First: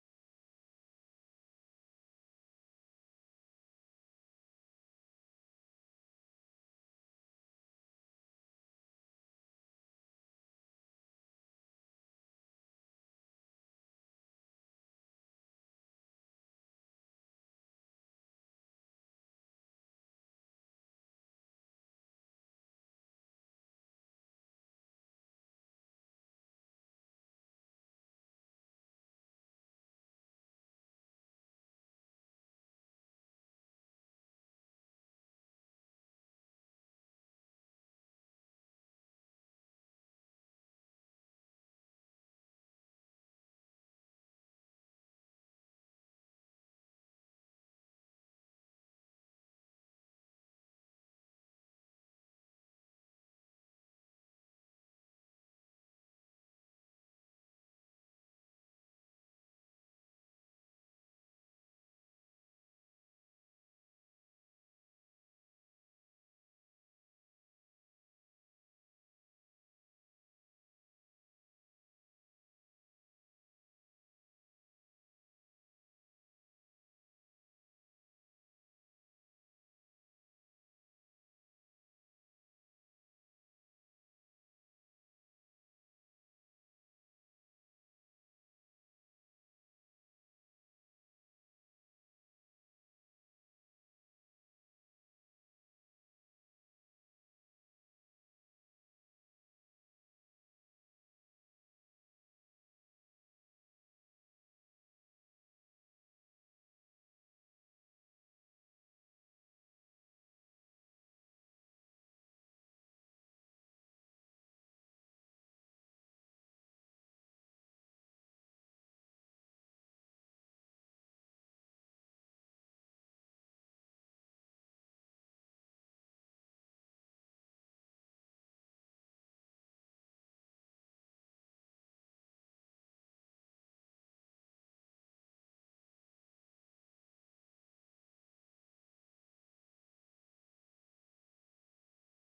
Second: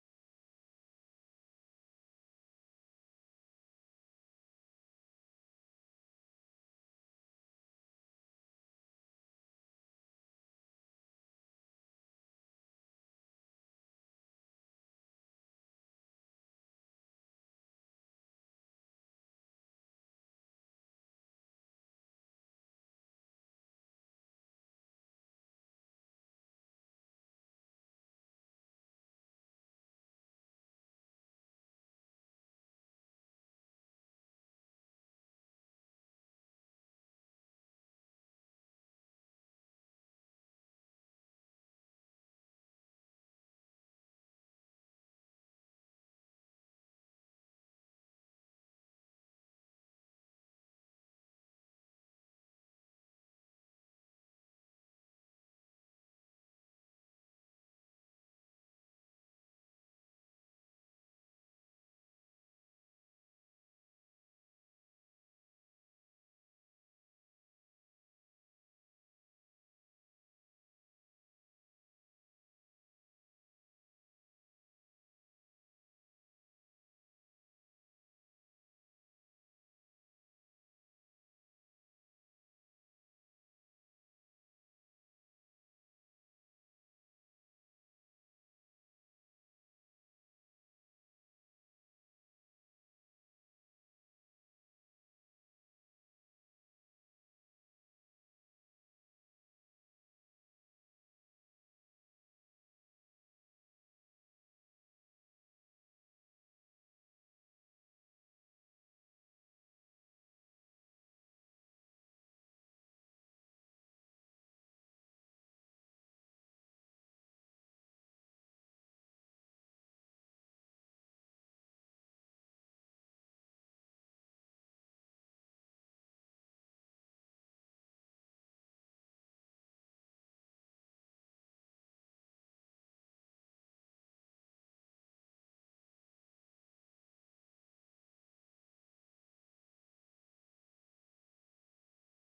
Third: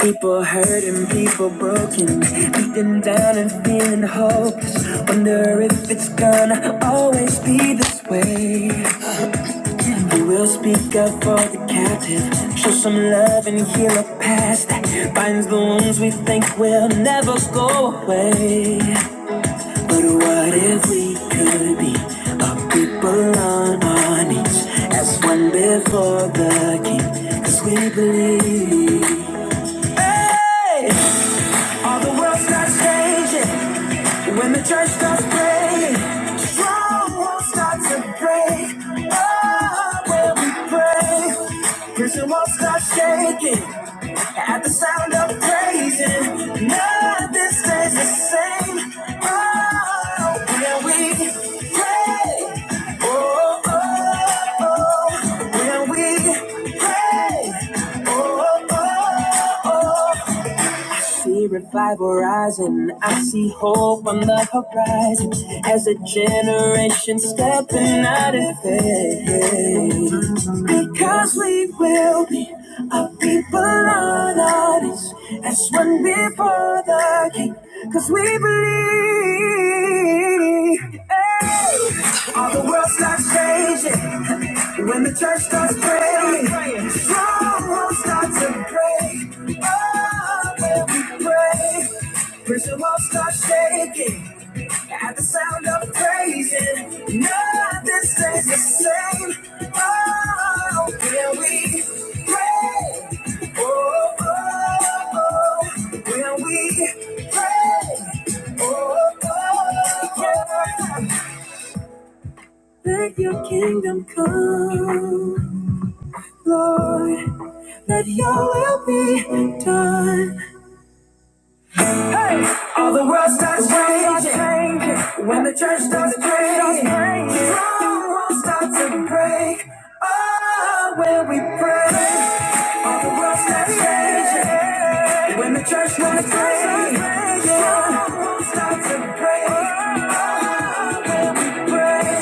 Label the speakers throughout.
Speaker 1: People hurting, people broken, beaten down and feeling hopeless. Wonder if it's gonna always be this way. We will speak up for the captive, show some love and heal a past. that Binds the wounds we think will never go away. But what if we could be a people on our knees, as one before the King? 'Cause we believe. Hey! All the world starts changing when the church starts praying. Strong walls start to break. Oh, when we pray, prison walls start shaking at the sound of praising. Nothing stays the same. Oh, when we pray, oh, oh, oh, when we pray, oh, oh see revival rising. I see hope on the horizon as a generation stepping out of faith. Because we will be a people on artists as one before the king. Because we believe. Hey! All the world starts changing when the church starts praying. Strongholds start to break. Oh. When we Pray, Prison walls start shaking. At the sound of praising, nothing stays the same. Oh, when we pray, oh, oh, oh, when we pray, oh, oh, oh. Let your kingdom come, Lord. Let your will be done. Hey, all the world starts changing when the church starts praying. The world starts to break. Oh, when we pray, all the world starts changing when the church starts praying. The world starts to break. Oh, when we pray,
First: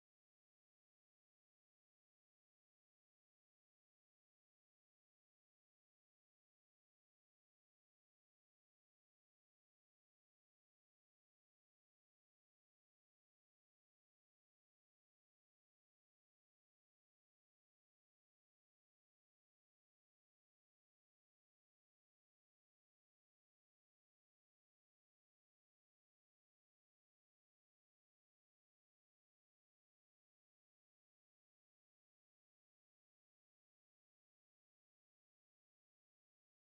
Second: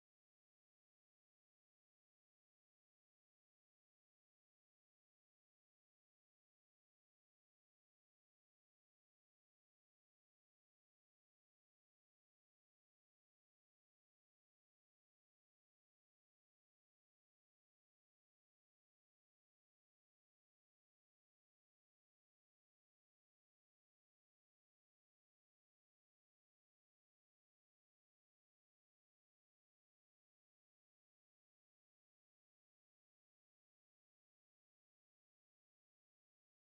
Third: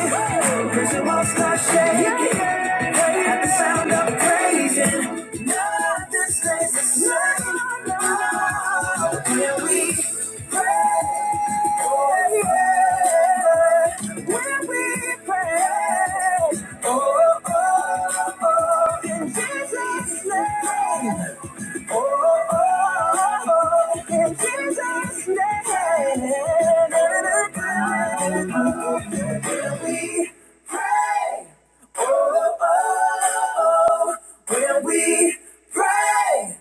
Speaker 1: cause the walls start shaking at the sound of praising. Nothing stays the same. Now, we pray? When we pray, oh, oh, oh, in Jesus' name. Oh, oh, oh, oh, in Jesus' name, we pray. Oh, oh, oh, when we pray.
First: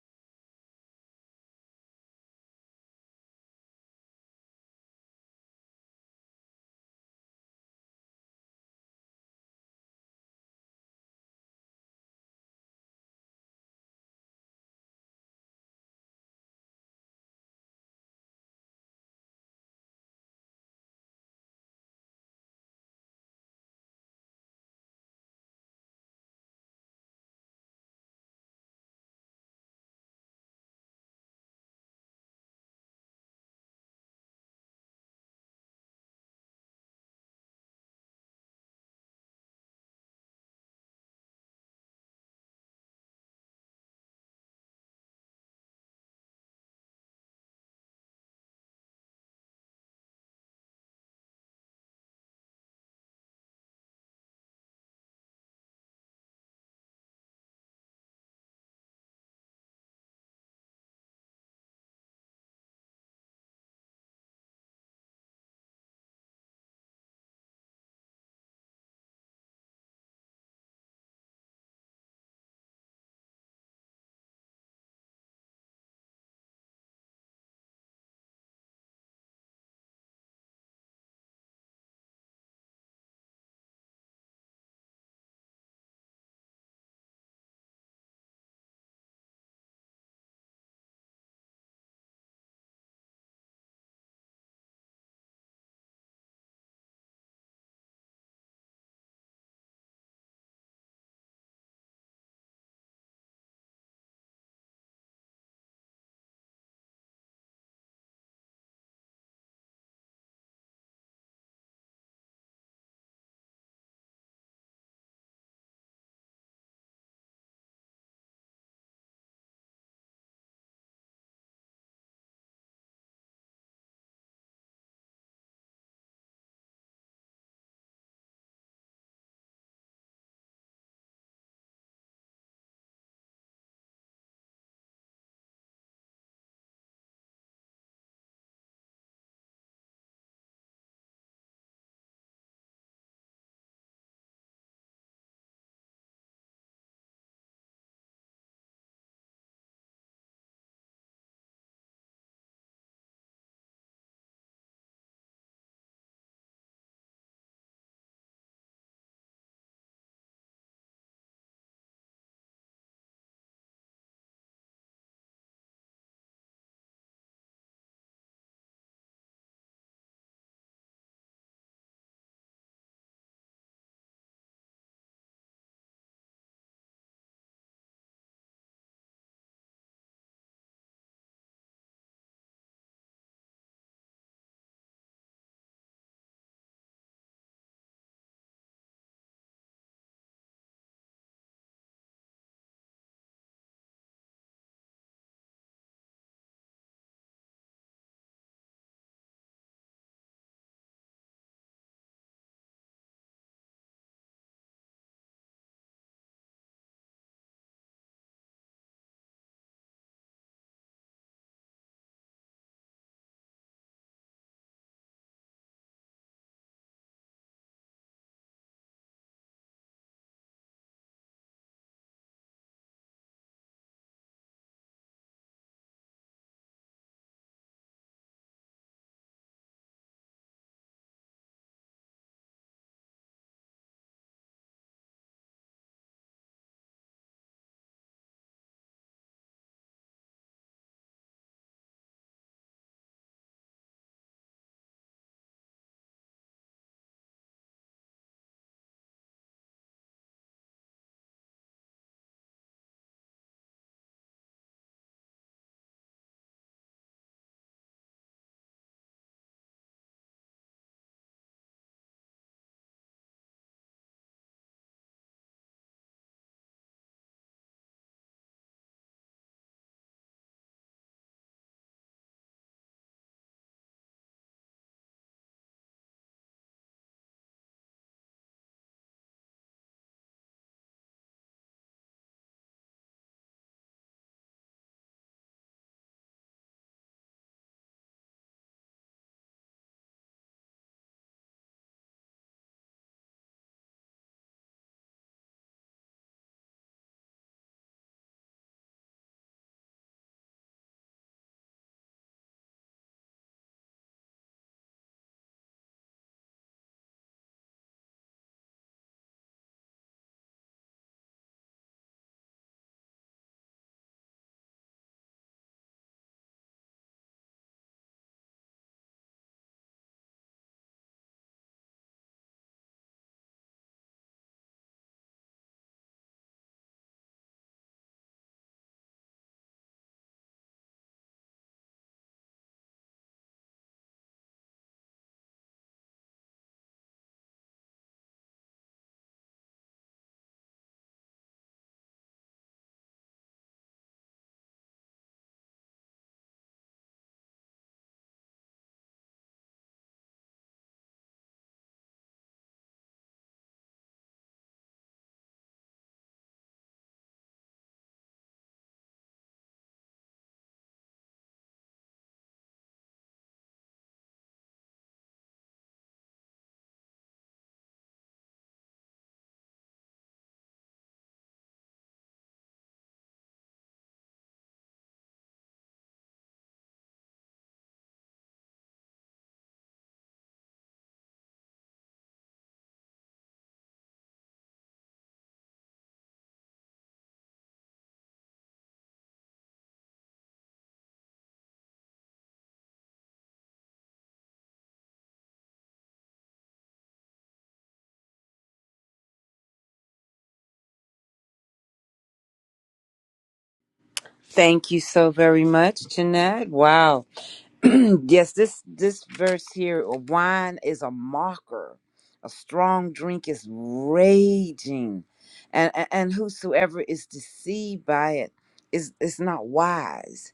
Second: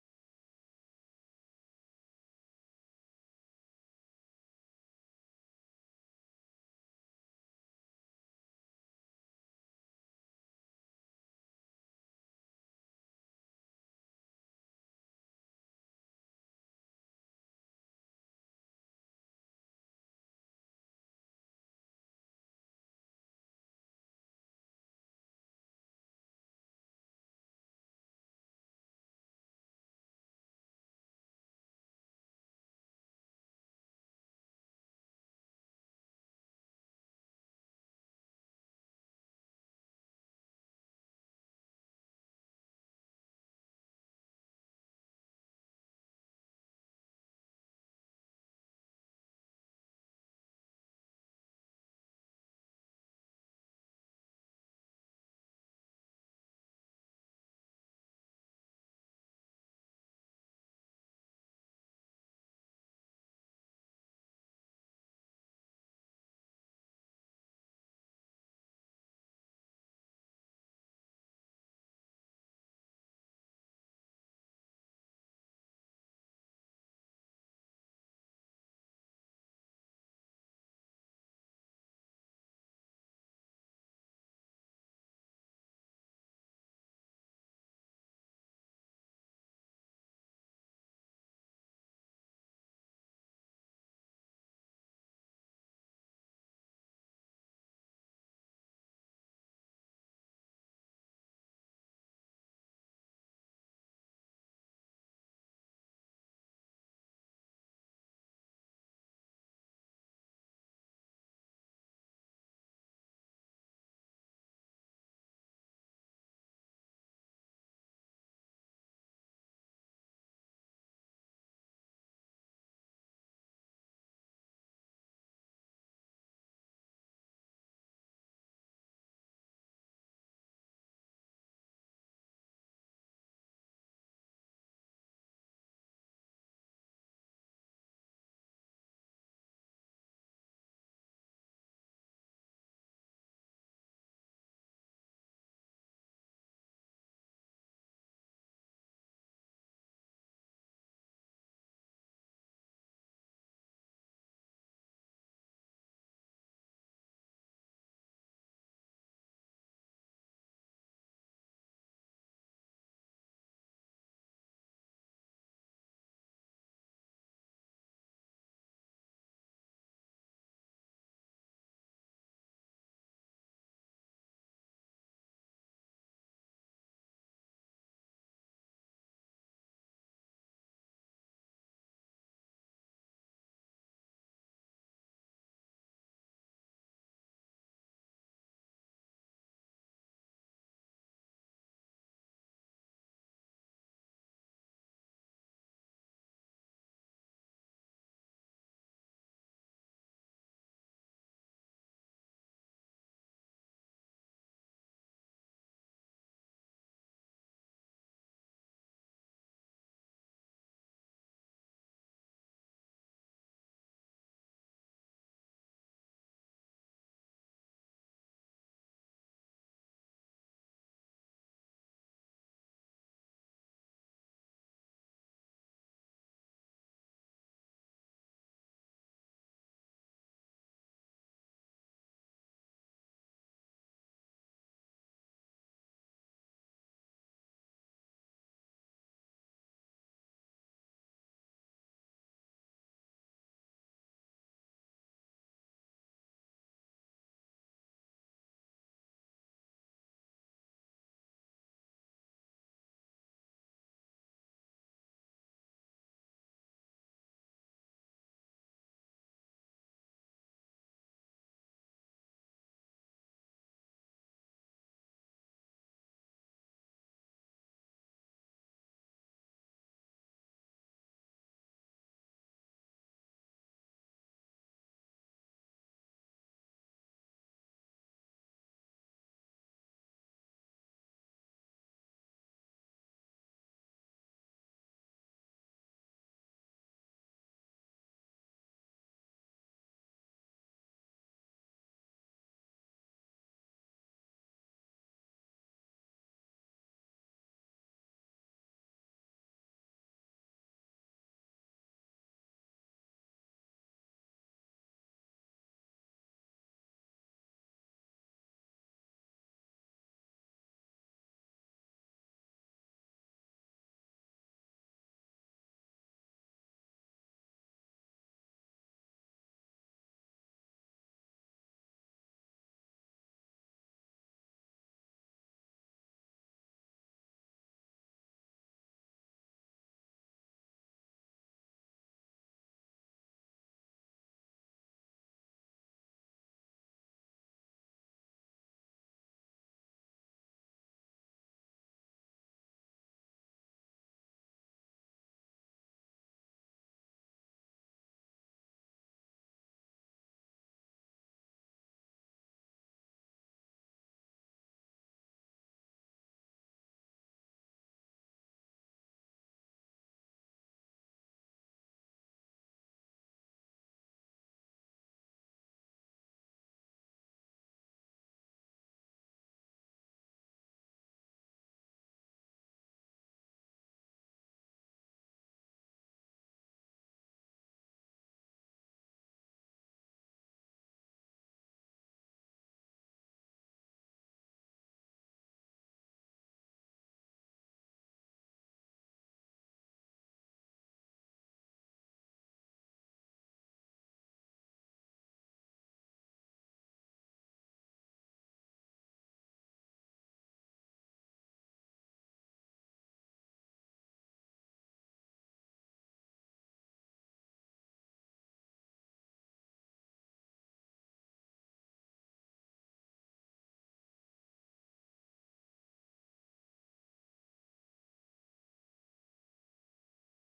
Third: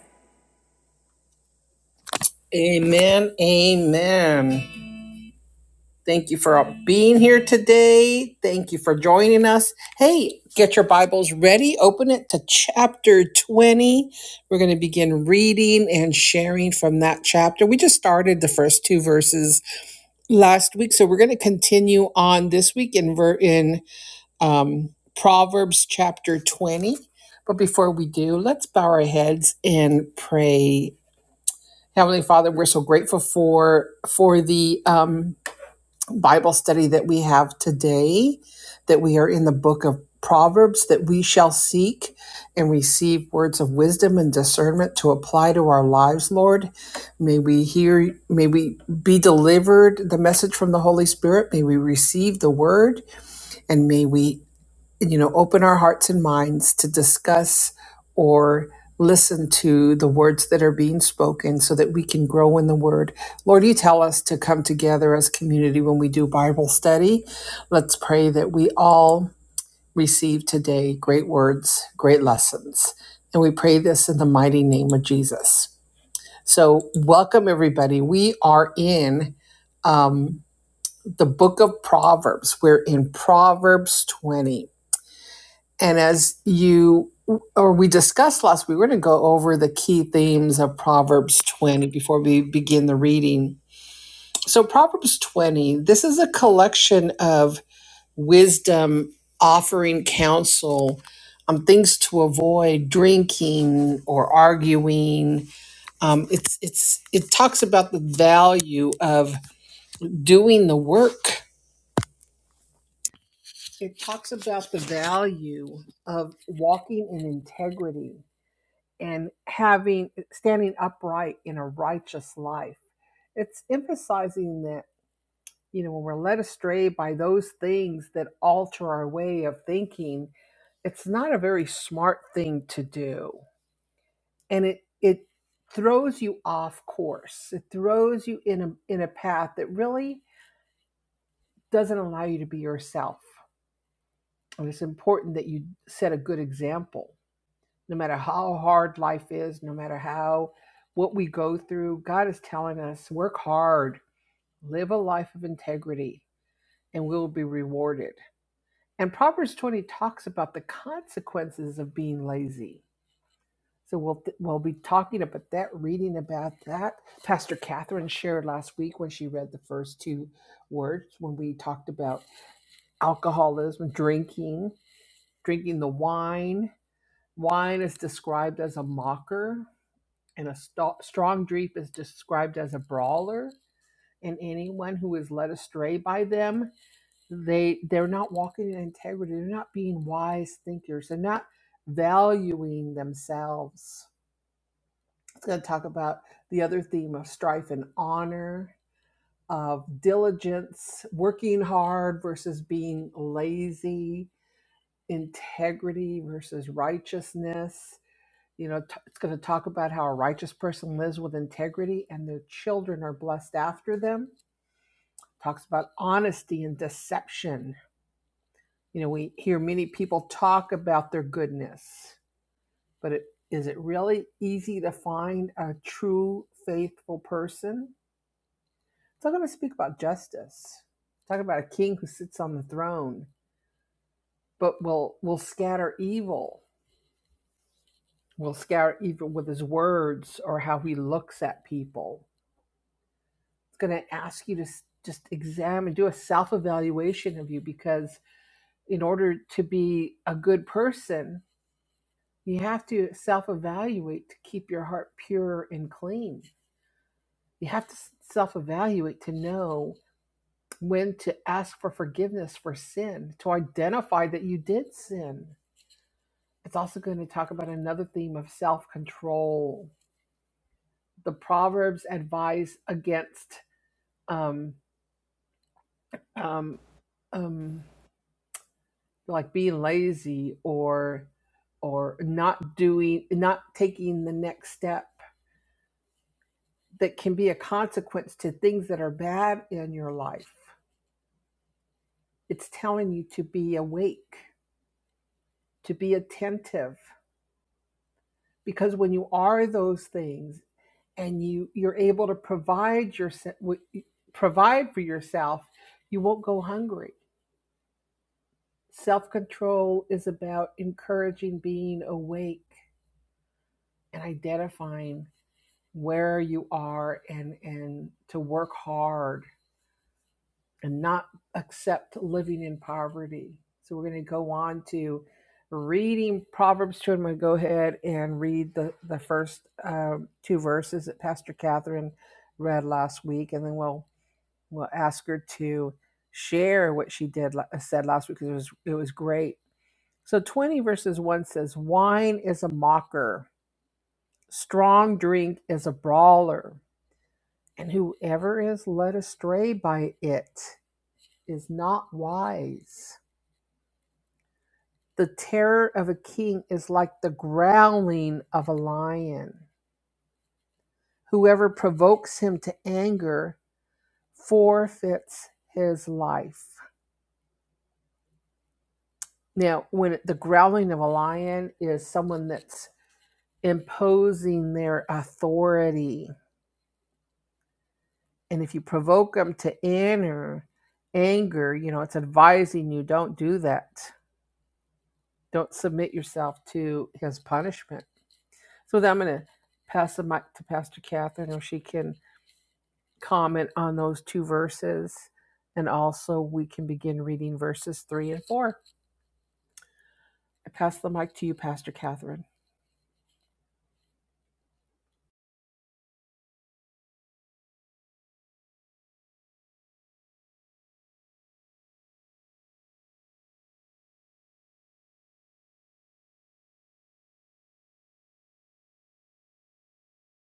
Speaker 2: Thank you so very much, Jeanette. Wow. yes, this this verse here, wine is a mocker. A strong drink is raging. And and and whosoever is deceived by it is is not wise.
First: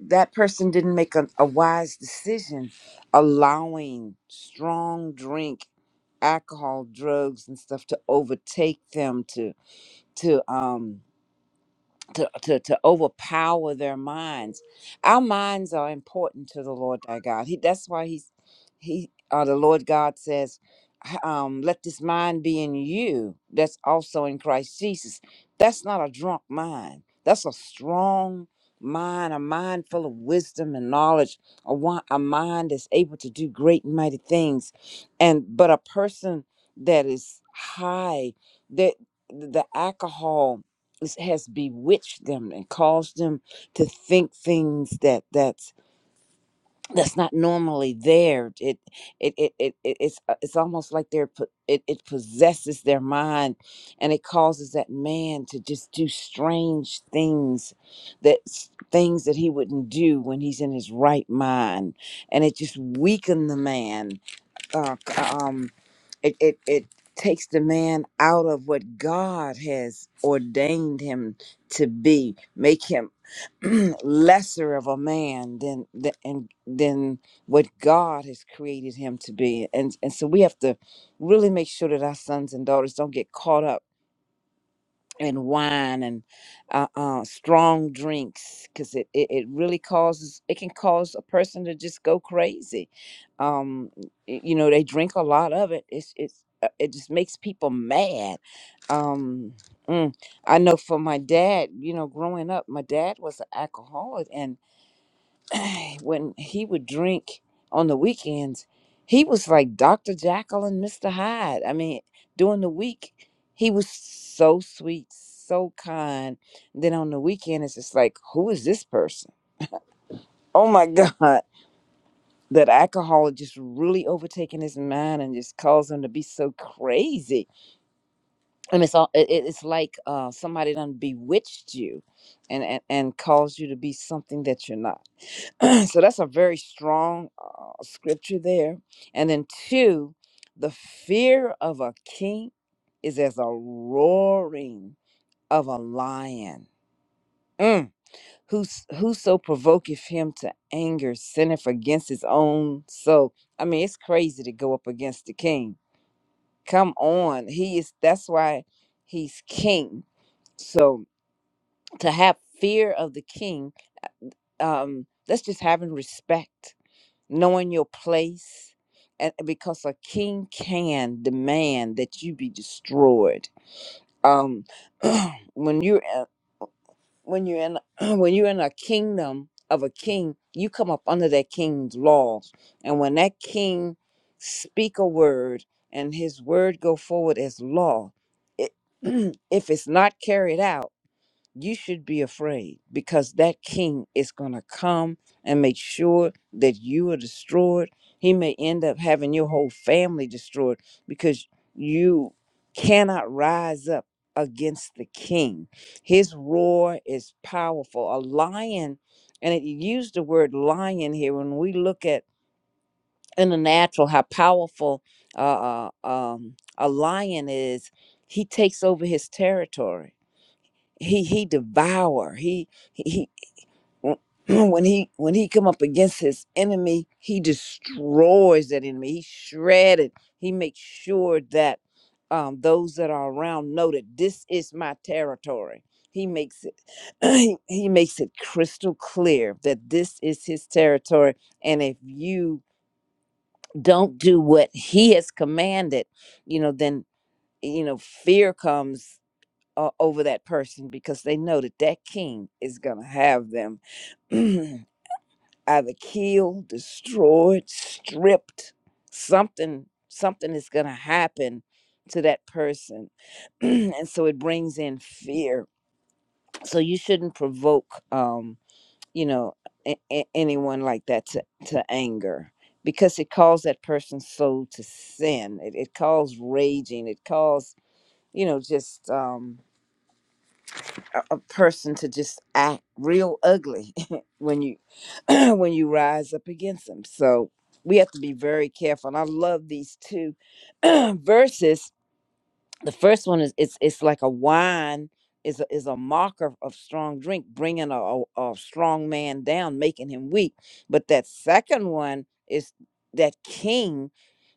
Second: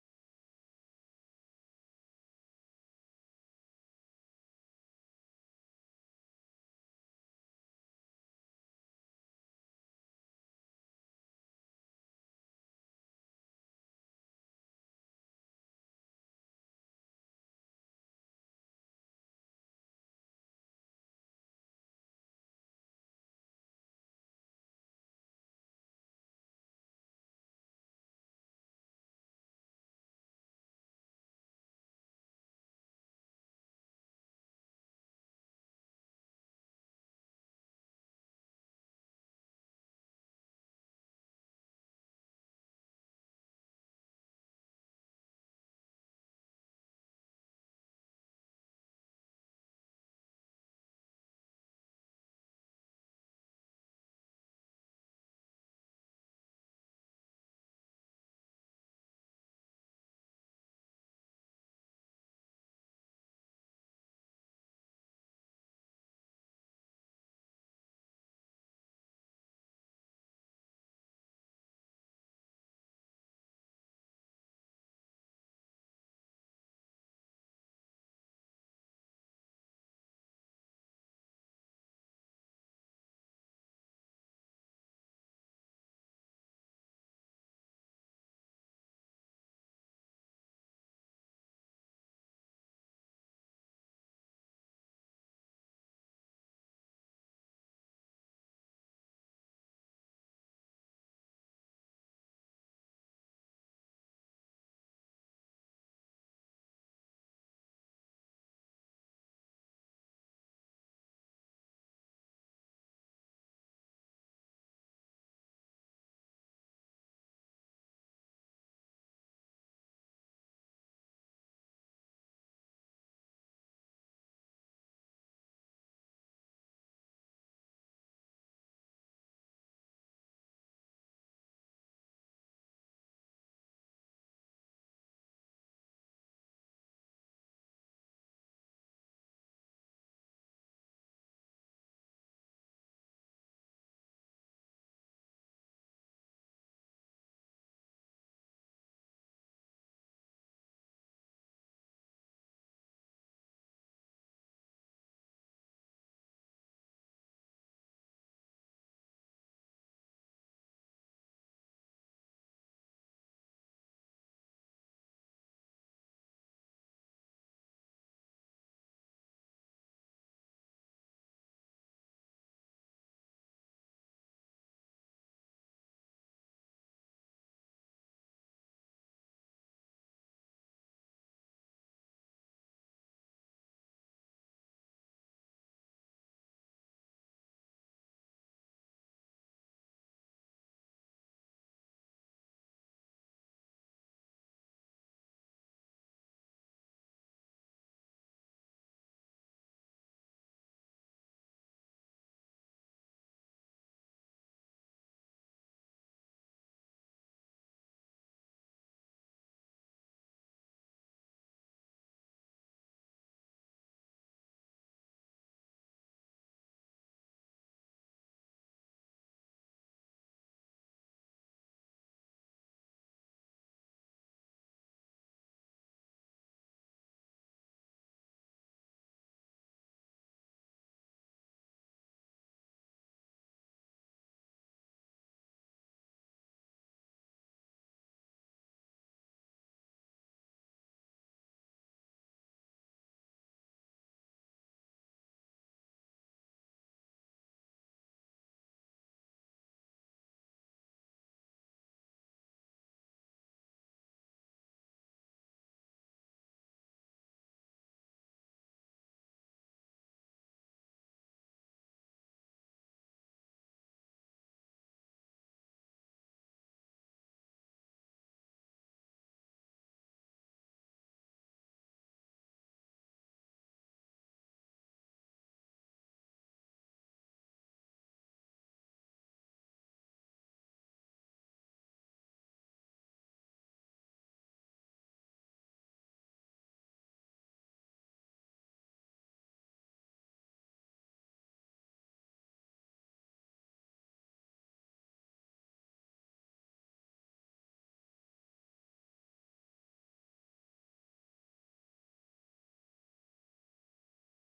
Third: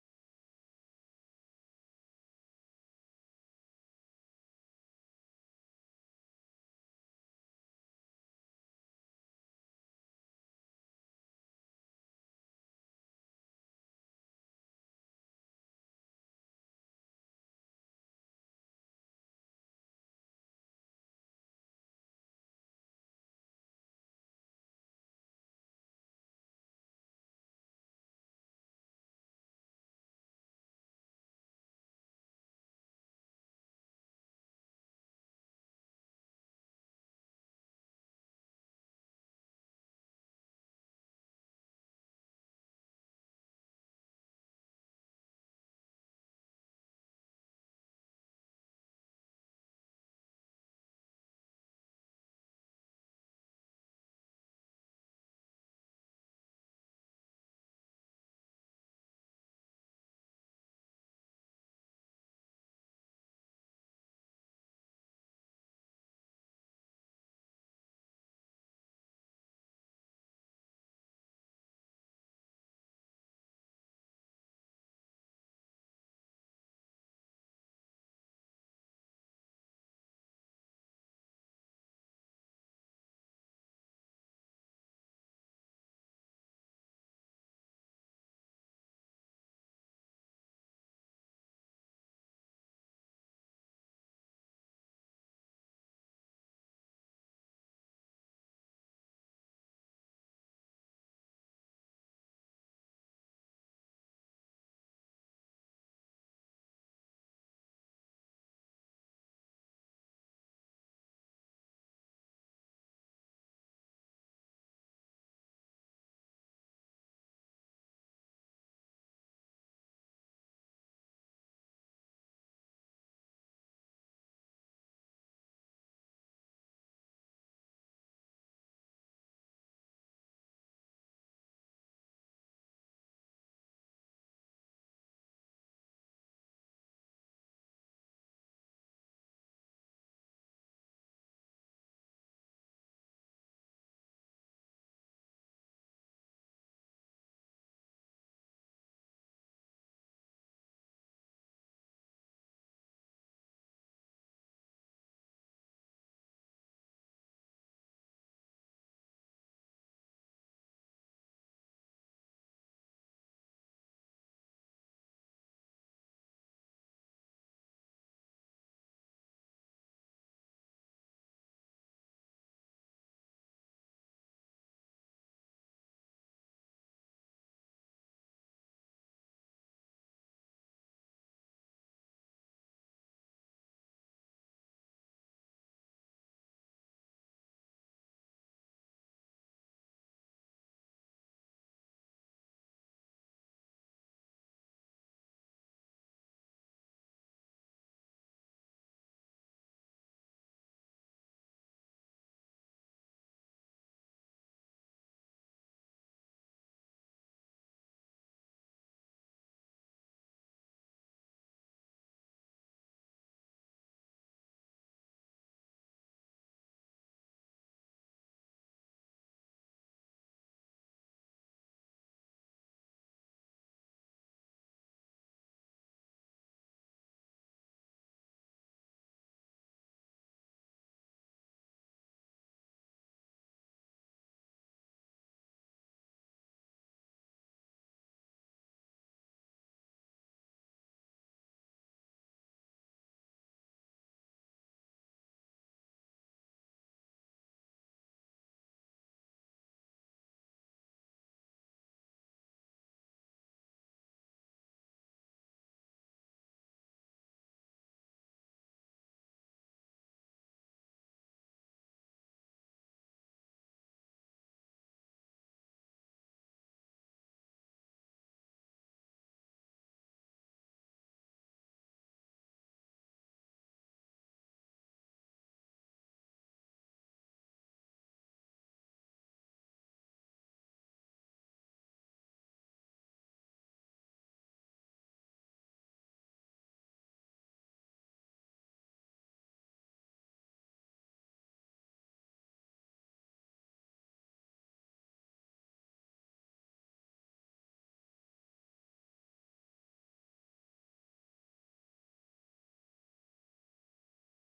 Speaker 2: That person didn't make a, a wise decision allowing strong drink, alcohol, drugs and stuff to overtake them to to um to, to, to overpower their minds. Our minds are important to the Lord thy God. He that's why he's he uh, the Lord God says, h- um, let this mind be in you that's also in Christ Jesus. That's not a drunk mind. That's a strong mind, a mind full of wisdom and knowledge, a, wa- a mind that's able to do great and mighty things. And but a person that is high, that the alcohol is- has bewitched them and caused them to think things that that's that's not normally there it it it, it, it it's uh, it's almost like they're po- it, it possesses their mind and it causes that man to just do strange things that s- things that he wouldn't do when he's in his right mind and it just weakened the man uh, um, it, it, it takes the man out of what God has ordained him to be, make him lesser of a man than, than, and- than what God has created him to be. And, and so we have to really make sure that our sons and daughters don't get caught up and wine and uh, uh, strong drinks because it, it, it really causes it can cause a person to just go crazy um y- you know they drink a lot of it it's it's uh, it just makes people mad um mm, i know for my dad you know growing up my dad was an alcoholic when he would drink on the weekends, he was like Dr. Jackal and Mr. Hyde. I mean, during the week, he was so sweet, so kind. Then on the weekend, it's just like, who is this person? Oh my God. That alcohol had just really overtaken his mind and just caused him to be so crazy. And it's all it, it- it's like uh, somebody done bewitched you and, and, and caused you to be something that you're not. so that's a very strong uh, scripture there. And then two, the fear of a king is as a roaring of a lion. Mm. Who's, whoso provoketh him to anger sinneth against his own soul. I mean, it's crazy to go up against the king. Come on. He is that's why he's king. So to have fear of the king, um, that's just having respect knowing your place and because a king can demand that you be destroyed um when you're a- when you're in when you're in a kingdom of a king you come up under that king's laws and when that king speak a word and his word go forward as law it, if it's not carried out you should be afraid because that king is going to come and make sure that you are destroyed. He may end up having your whole family destroyed because you cannot rise up against the king. His roar is powerful. A lion, and it used the word lion here when we look at in the natural how powerful uh, uh, um, a lion is, he takes over his territory he he devour he he, he when he when he come up against his enemy he destroys that enemy he shredded he makes sure that um, those that are around know that this is my territory he makes it he, he makes it crystal clear that this is his territory and if you don't do what he has commanded you know then you know fear comes uh, over that person because they know that that king is going to have them either killed, destroyed, stripped. Something something is going to happen to that person. and so it brings in fear. So you shouldn't provoke um, you know, a- a- anyone like that to, to anger because it calls that person's soul to sin. It, it calls raging. It calls, you know, just um, a a person to just act real ugly when you when you rise up against them. So we have to be very careful. And I love these two verses the first one is it's it's like a wine is a, is a marker of strong drink bringing a, a, a strong man down making him weak but that second one is that king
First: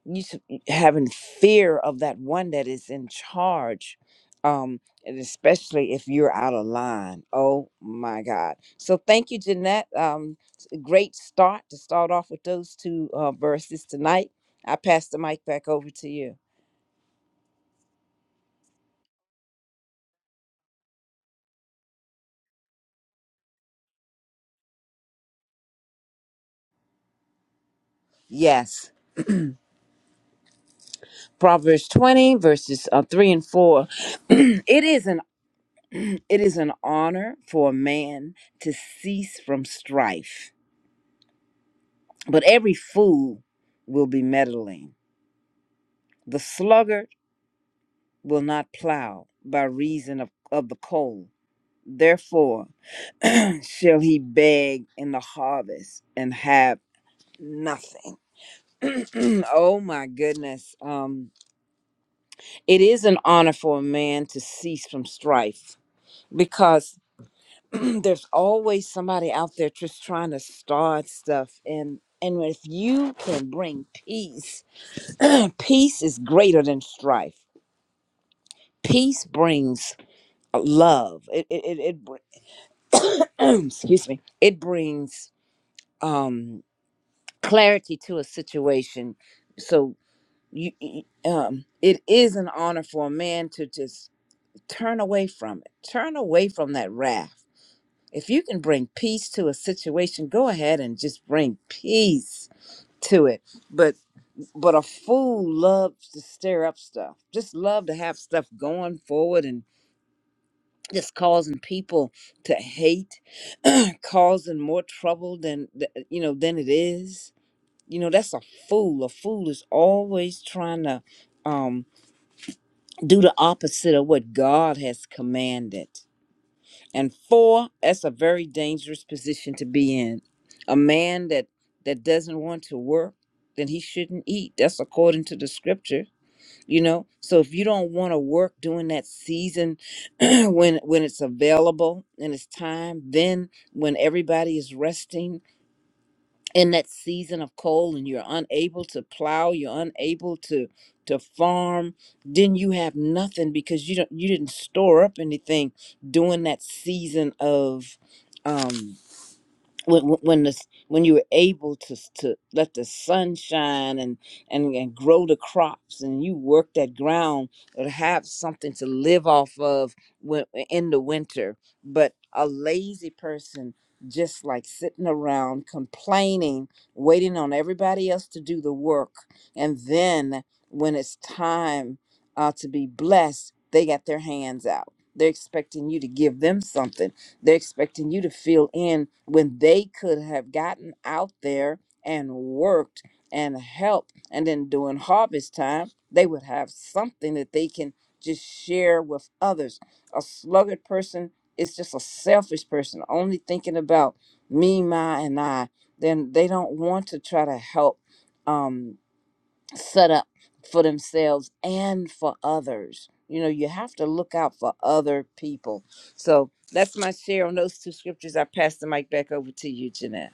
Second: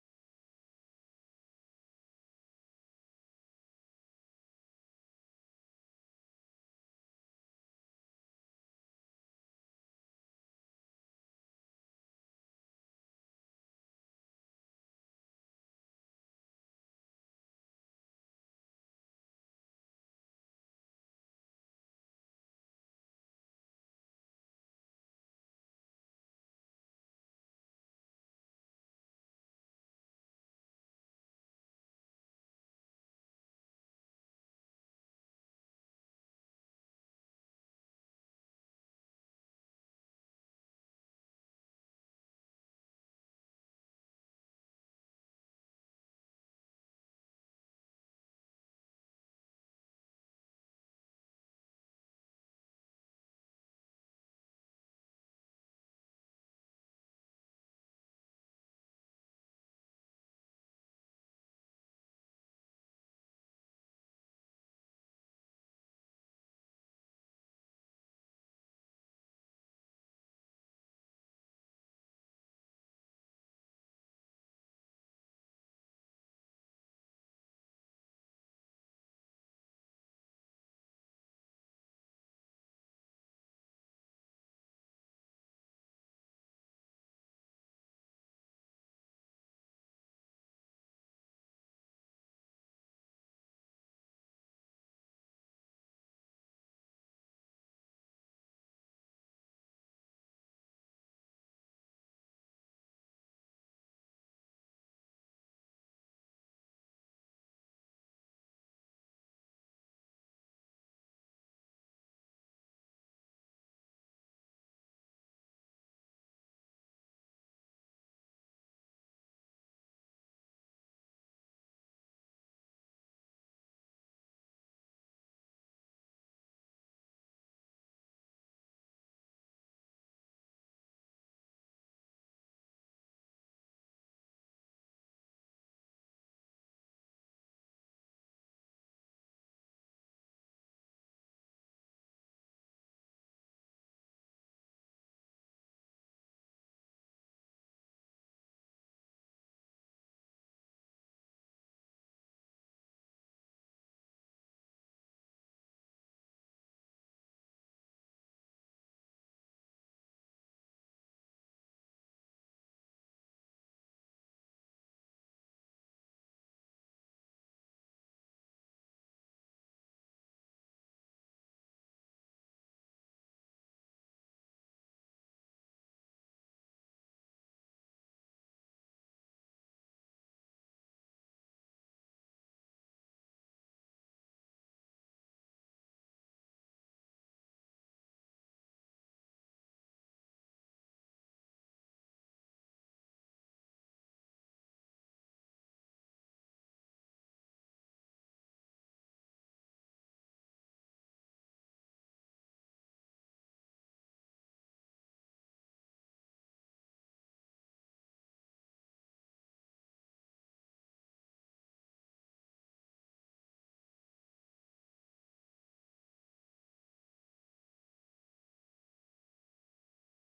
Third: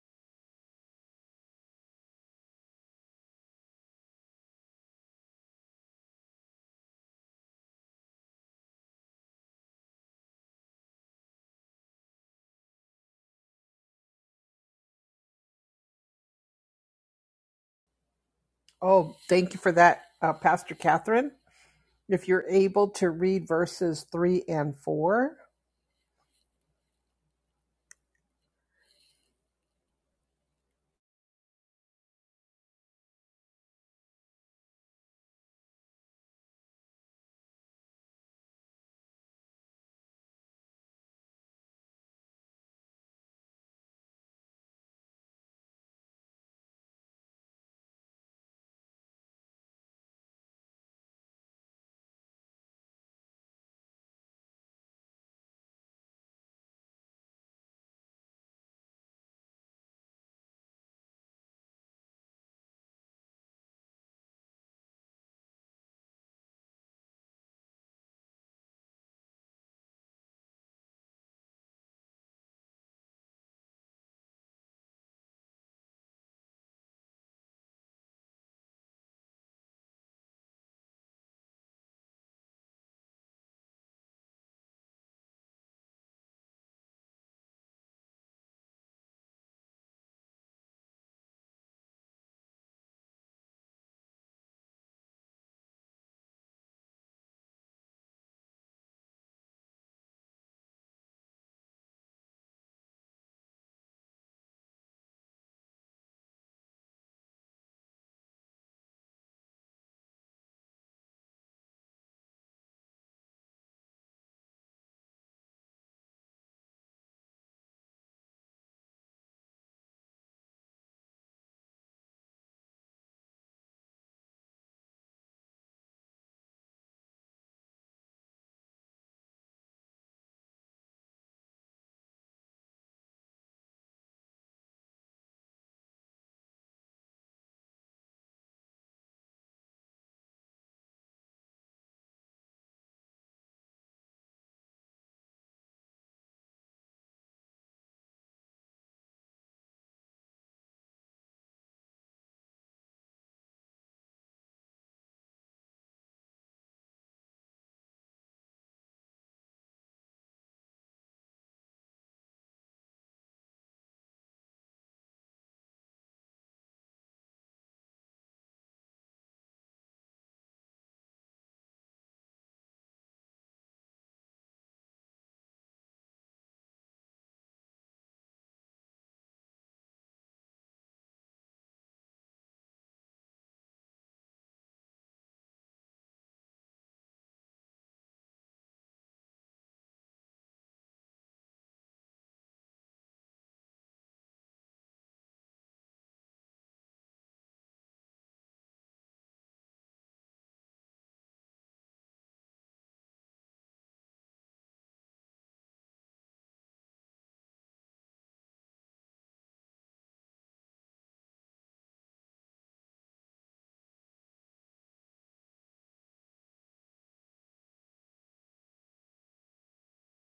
Speaker 2: you should be having fear of that one that is in charge um and especially if you're out of line oh my god so thank you jeanette um s- great start to start off with those two uh verses tonight i pass the mic back over to you Yes. Proverbs 20 verses uh, 3 and 4 it is an it is an honor for a man to cease from strife but every fool will be meddling the sluggard will not plow by reason of, of the cold therefore shall he beg in the harvest and have nothing oh my goodness um it is an honor for a man to cease from strife because there's always somebody out there just trying to start stuff and and if you can bring peace peace is greater than strife peace brings uh, love it it, it, it br- excuse me it brings um clarity to a situation so you you- um it is an honor for a man to just turn away from it turn away from that wrath If you can bring peace to a situation, go ahead and just bring peace to it. But but a fool loves to stir up stuff. Just love to have stuff going forward and just causing people to hate, causing more trouble than th- you know than it is. You know that's a fool. A fool is always trying to um, do the opposite of what God has commanded. And four, that's a very dangerous position to be in. A man that that doesn't want to work, then he shouldn't eat. That's according to the scripture, you know. So if you don't want to work during that season when when it's available and it's time, then when everybody is resting, in that season of cold and you're unable to plow you're unable to to farm then you have nothing because you don't you didn't store up anything during that season of um when when when the, s- when you were able to s- to let the sun shine and, and and grow the crops and you work that ground or have something to live off of when, in the winter but a lazy person just like sitting around complaining waiting on everybody else to do the work and then when it's time uh, to be blessed they got their hands out they're expecting you to give them something they're expecting you to fill in when they could have gotten out there and worked and helped. And then during harvest time, they would have something that they can just share with others. A sluggard person is just a selfish person, only thinking about me, my, and I. Then they don't want to try to help. Um, set up for themselves and for others. You know, you have to look out for other people. So that's my share on those two scriptures. I pass the mic back over to you, Jeanette.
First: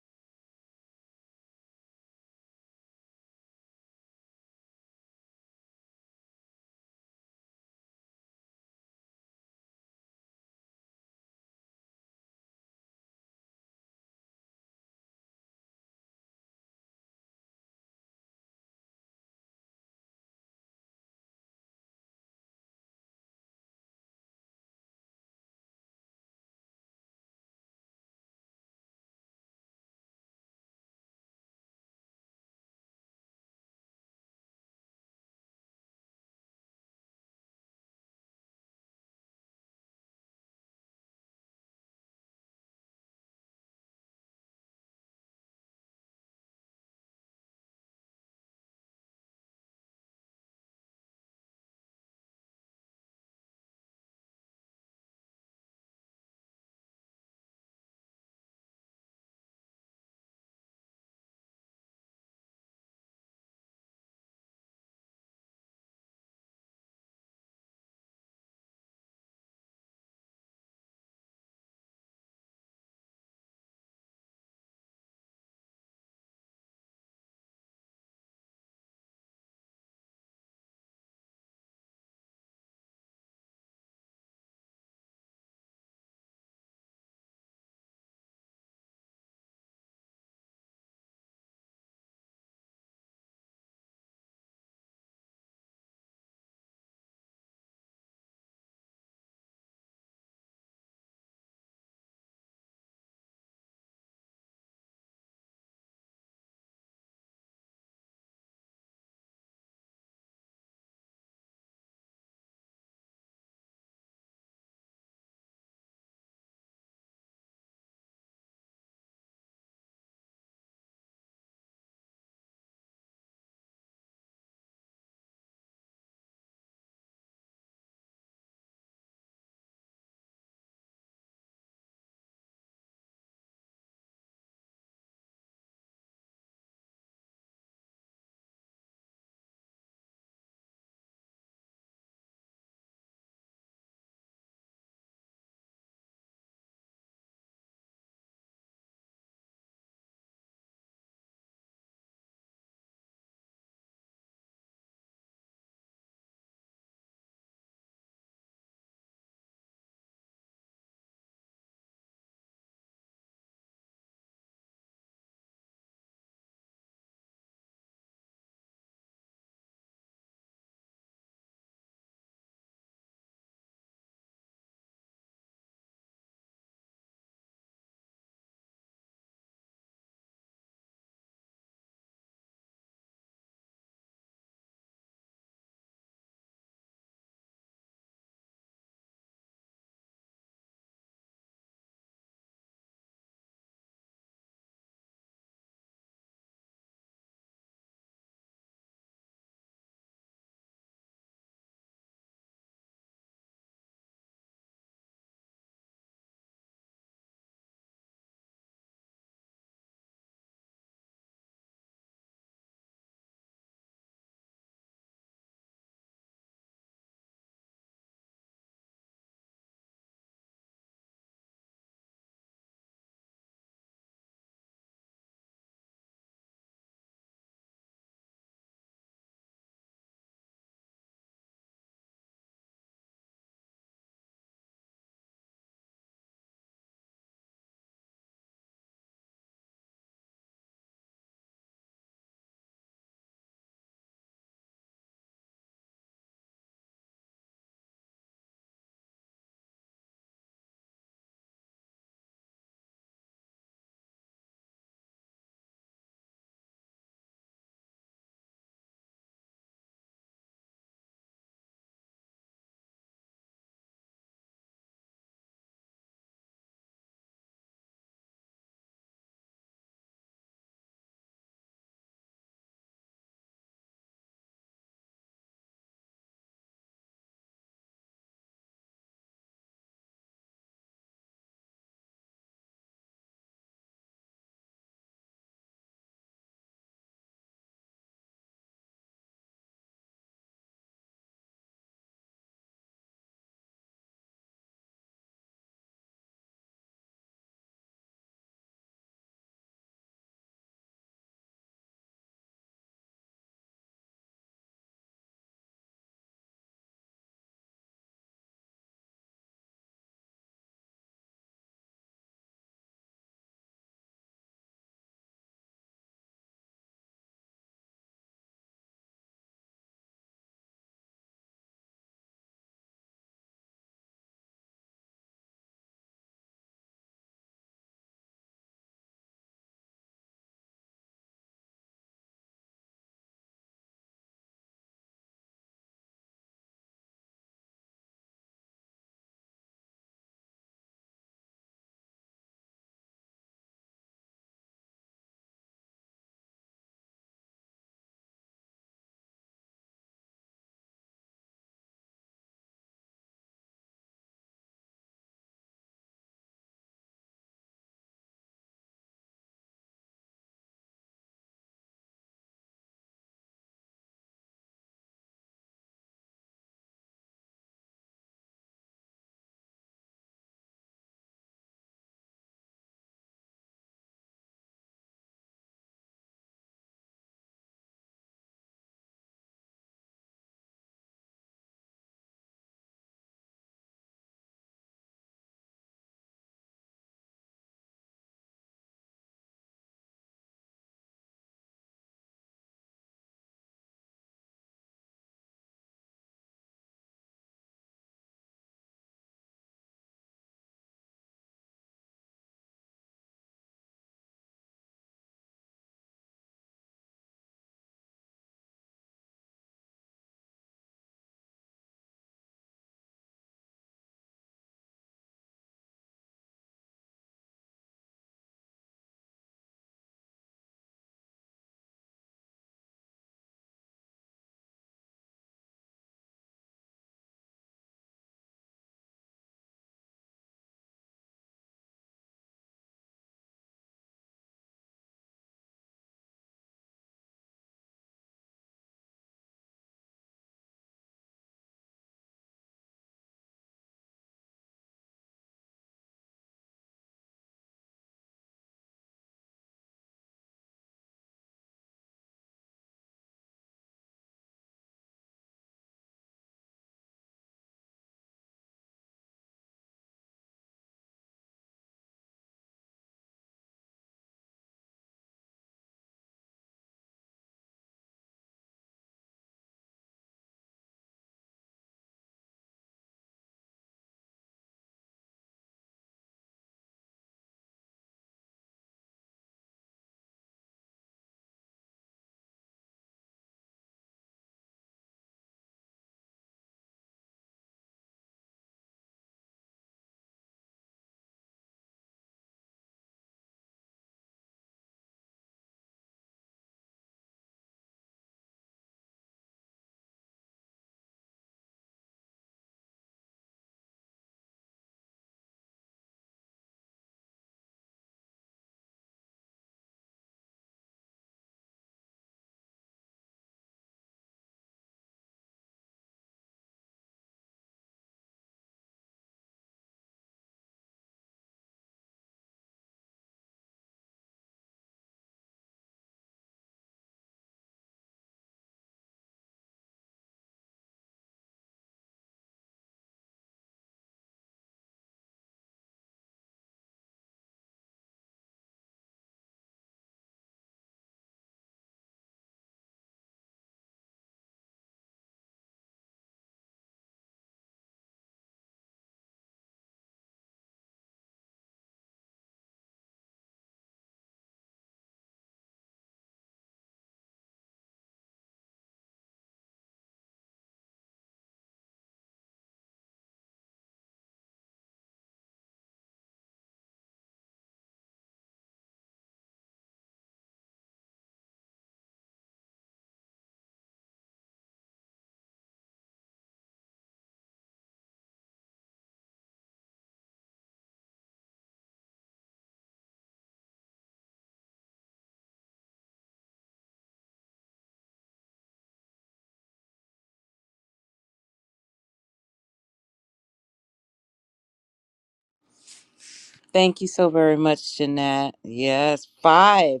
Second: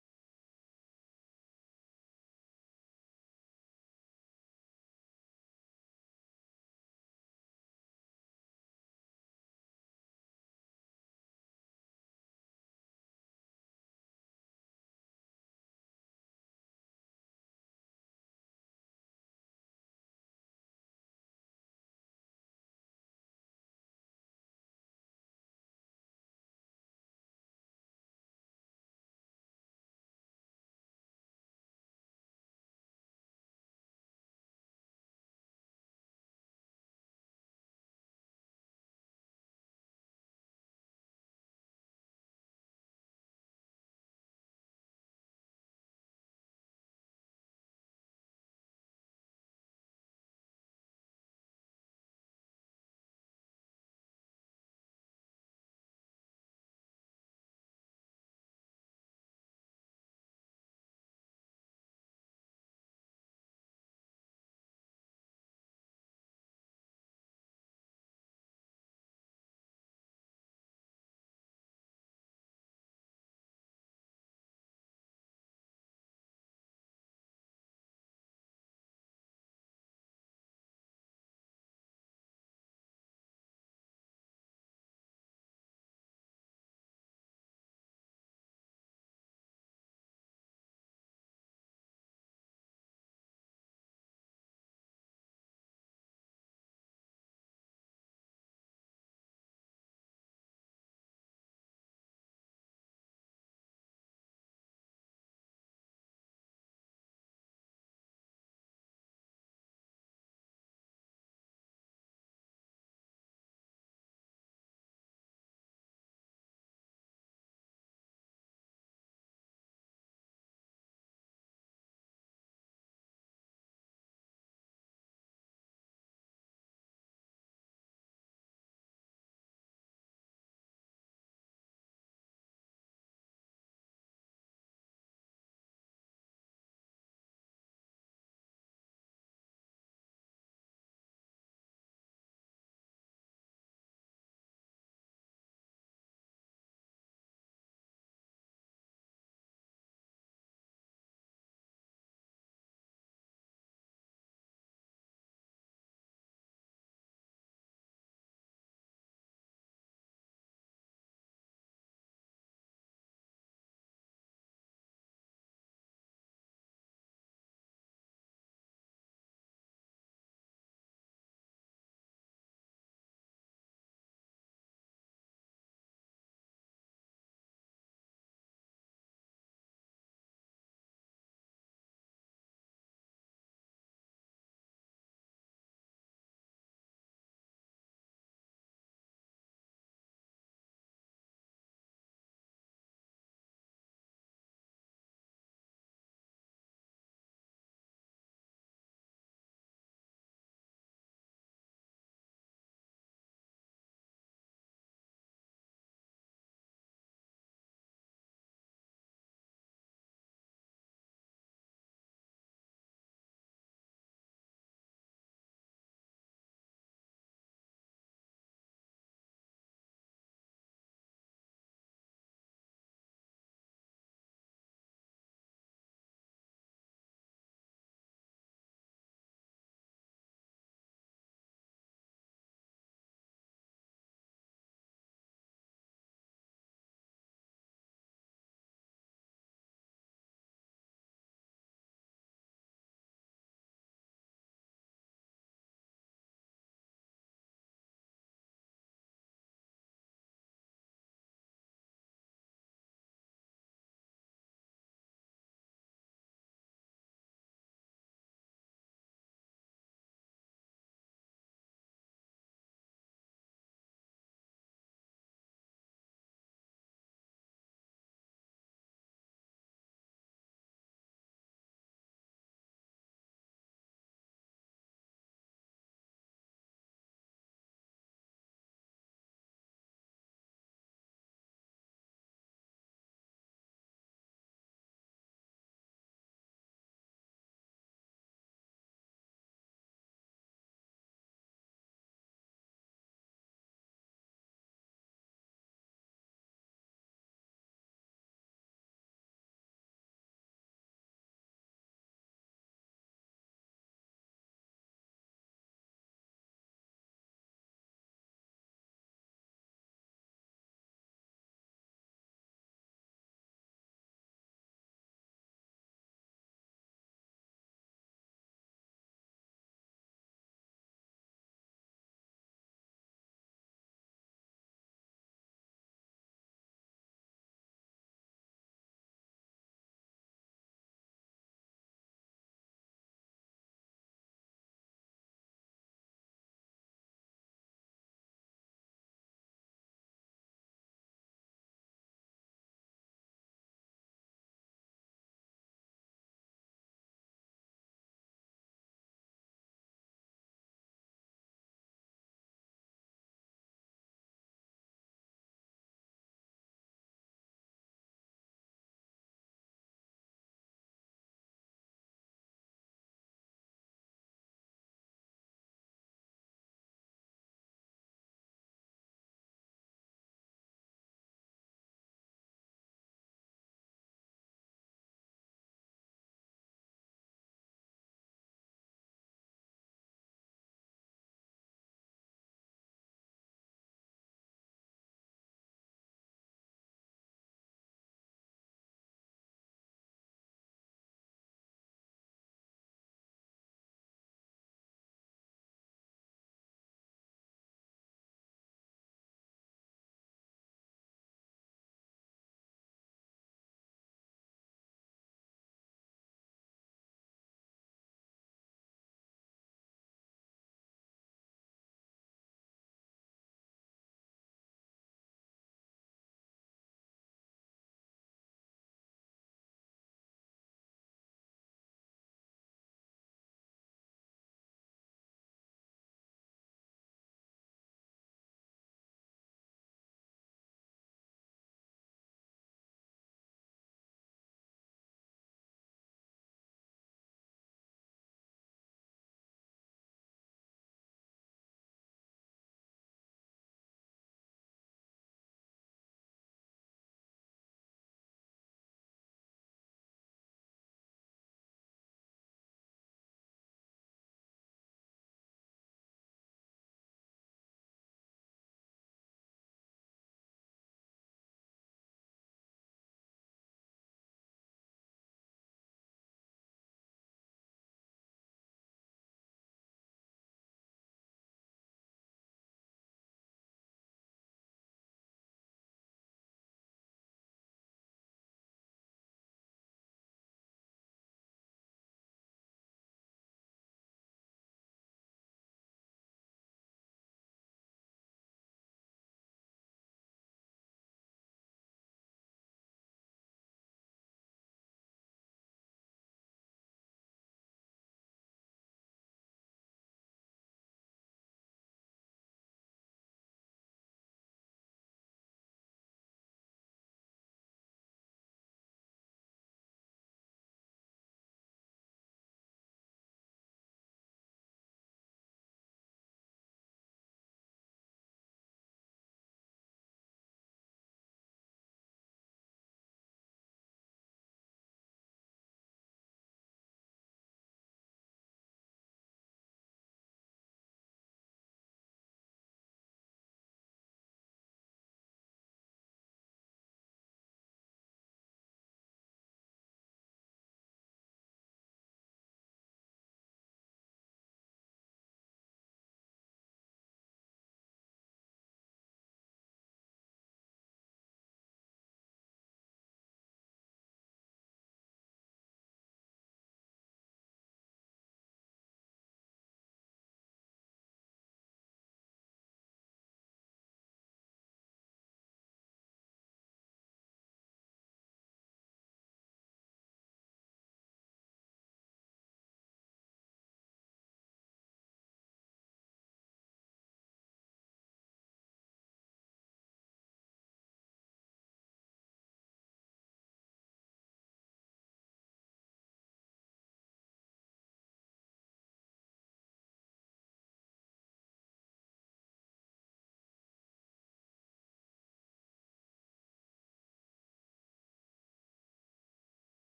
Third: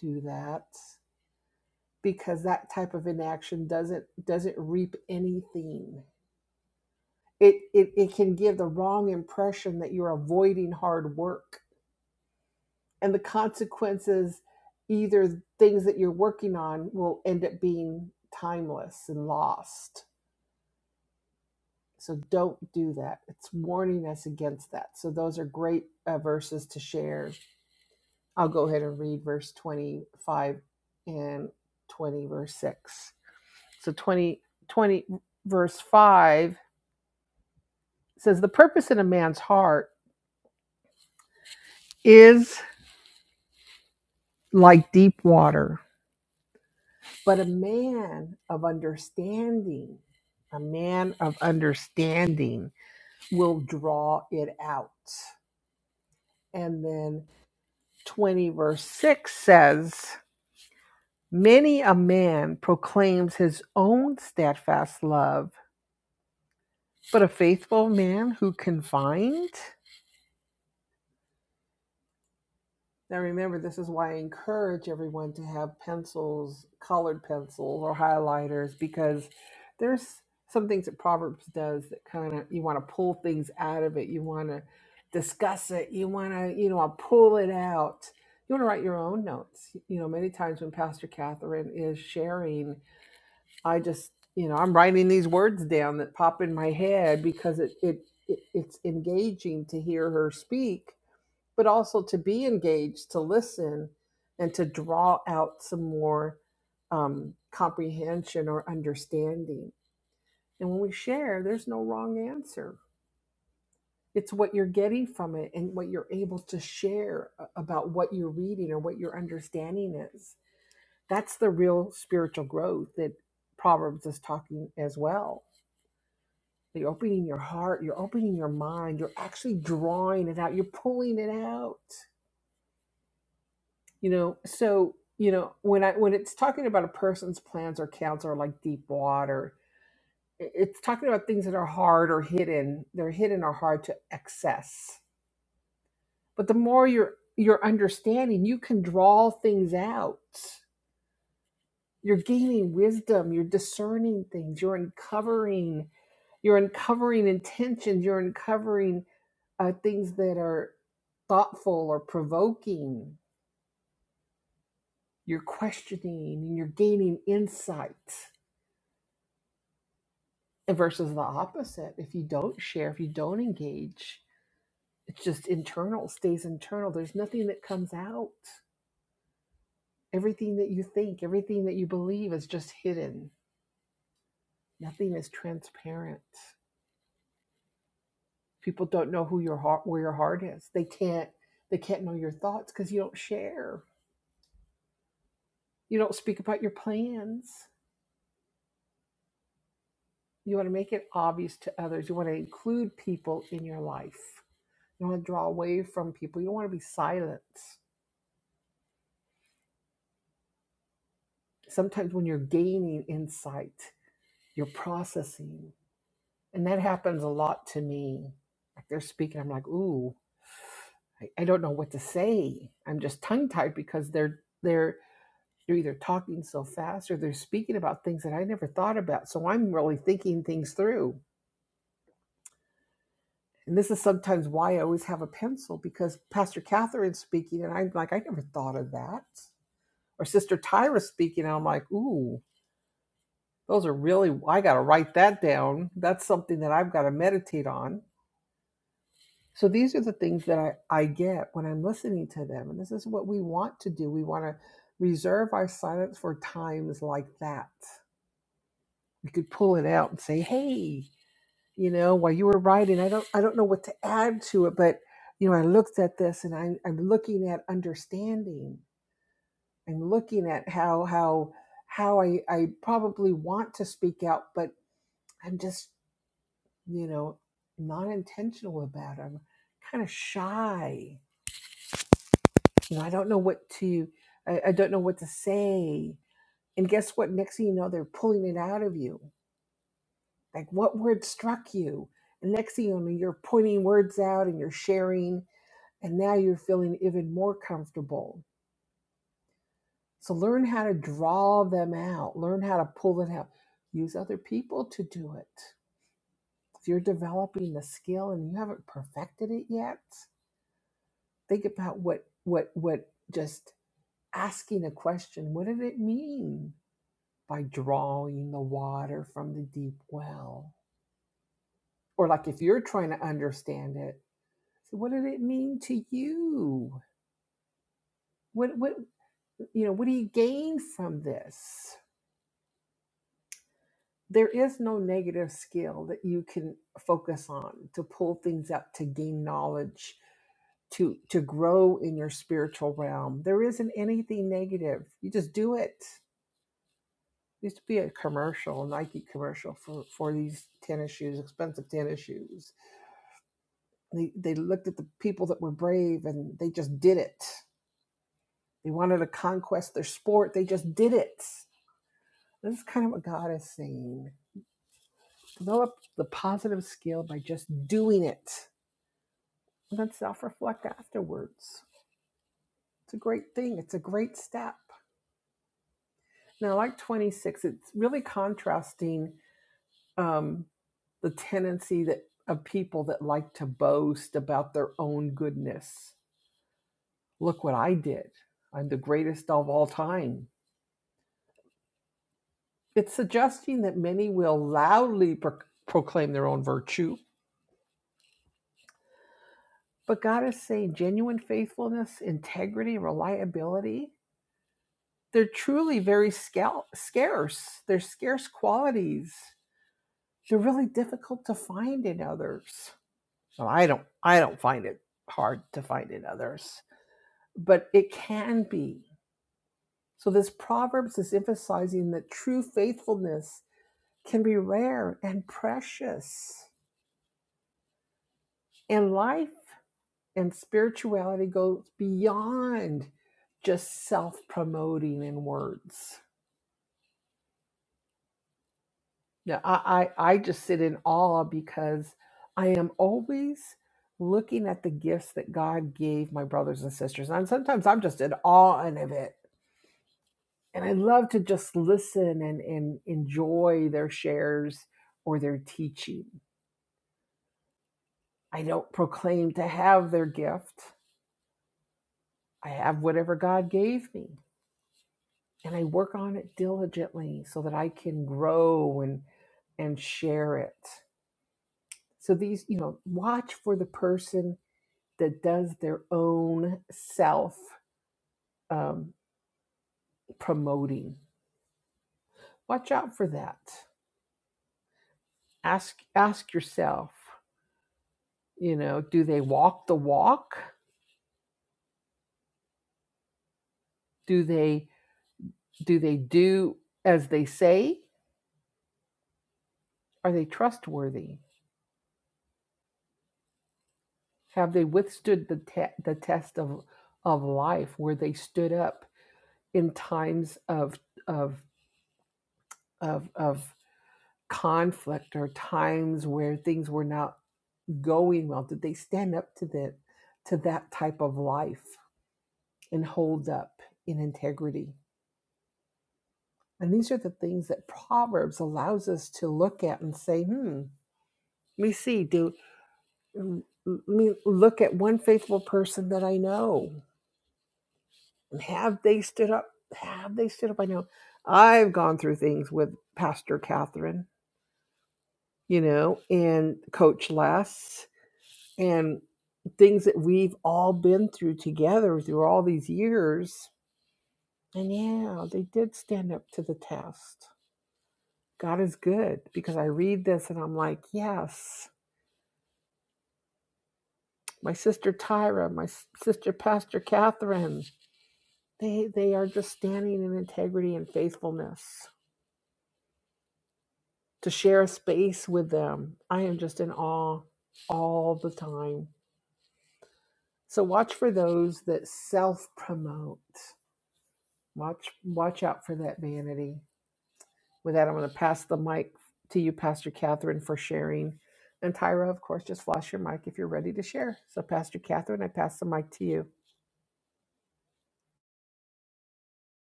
Speaker 2: Thank you so very much, Jeanette. Yes, five.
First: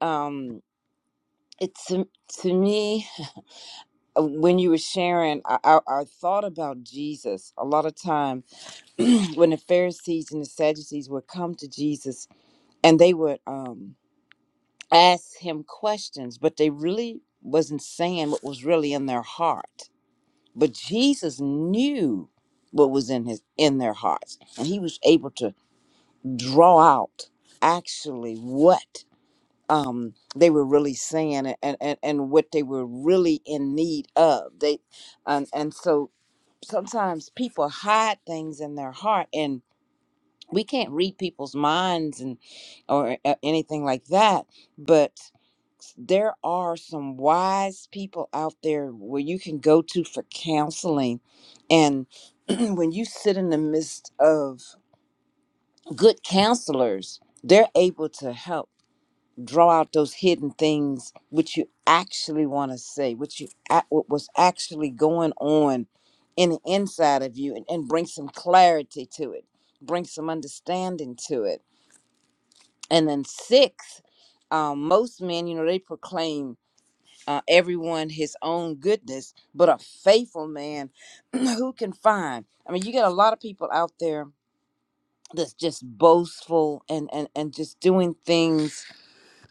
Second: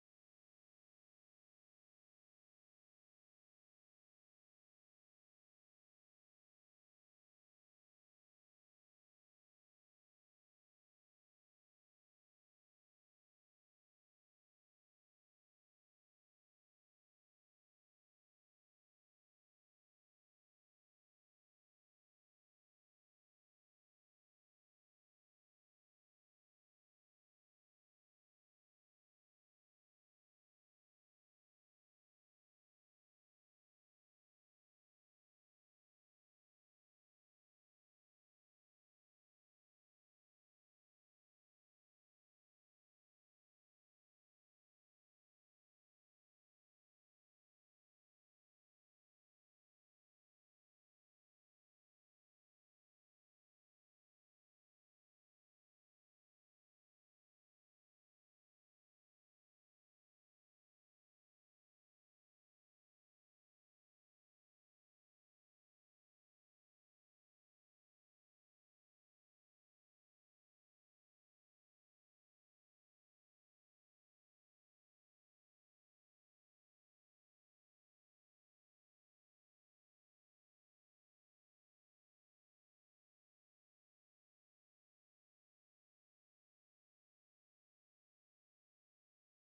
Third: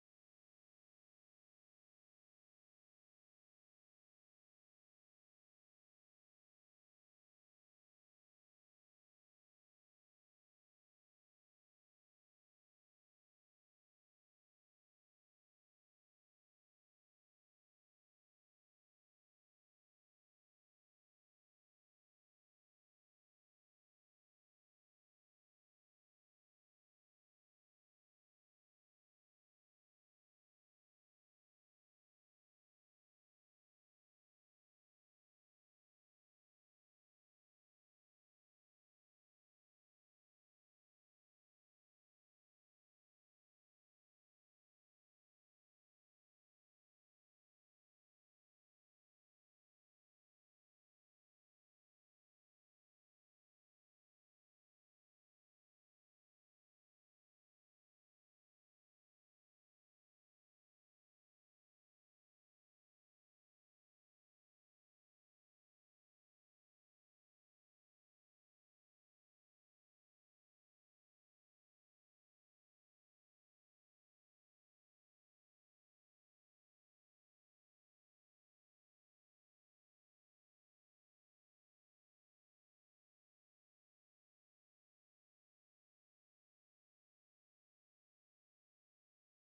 Speaker 2: Um, it's to, to me uh, when you were sharing, I, I, I thought about Jesus a lot of time when the Pharisees and the Sadducees would come to Jesus and they would um asked him questions, but they really wasn't saying what was really in their heart. But Jesus knew what was in his in their hearts, and he was able to draw out actually what um, they were really saying and, and and what they were really in need of. They and and so sometimes people hide things in their heart, and we can't read people's minds and or a- anything like that but there are some wise people out there where you can go to for counseling and when you sit in the midst of good counselors they're able to help draw out those hidden things which you actually want to say what you ac- what was actually going on in the inside of you and, and bring some clarity to it bring some understanding to it and then sixth, um, most men, you know, they proclaim uh, everyone his own goodness, but a faithful man who can find. I mean, you get a lot of people out there that's just boastful and and and just doing things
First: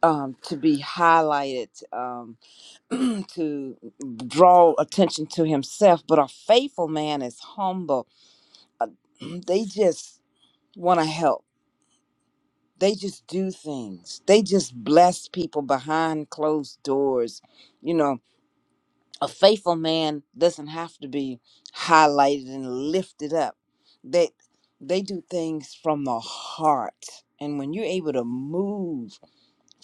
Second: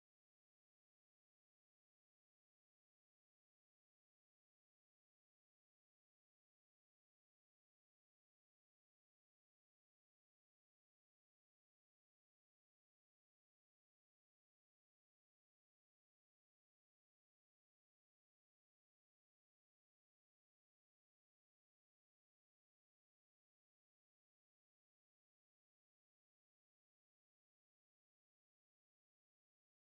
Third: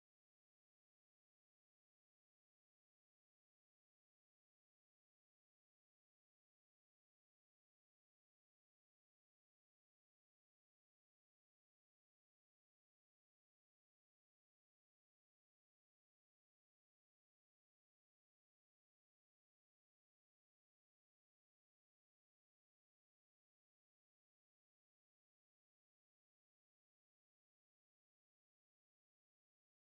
Speaker 2: um, to be highlighted, um, to draw attention to himself. But a faithful man is humble. Uh, They just want to help. they just do things. They just bless people behind closed doors. You know, a faithful man doesn't have to be highlighted and lifted up. They they do things from the heart. And when you're able to move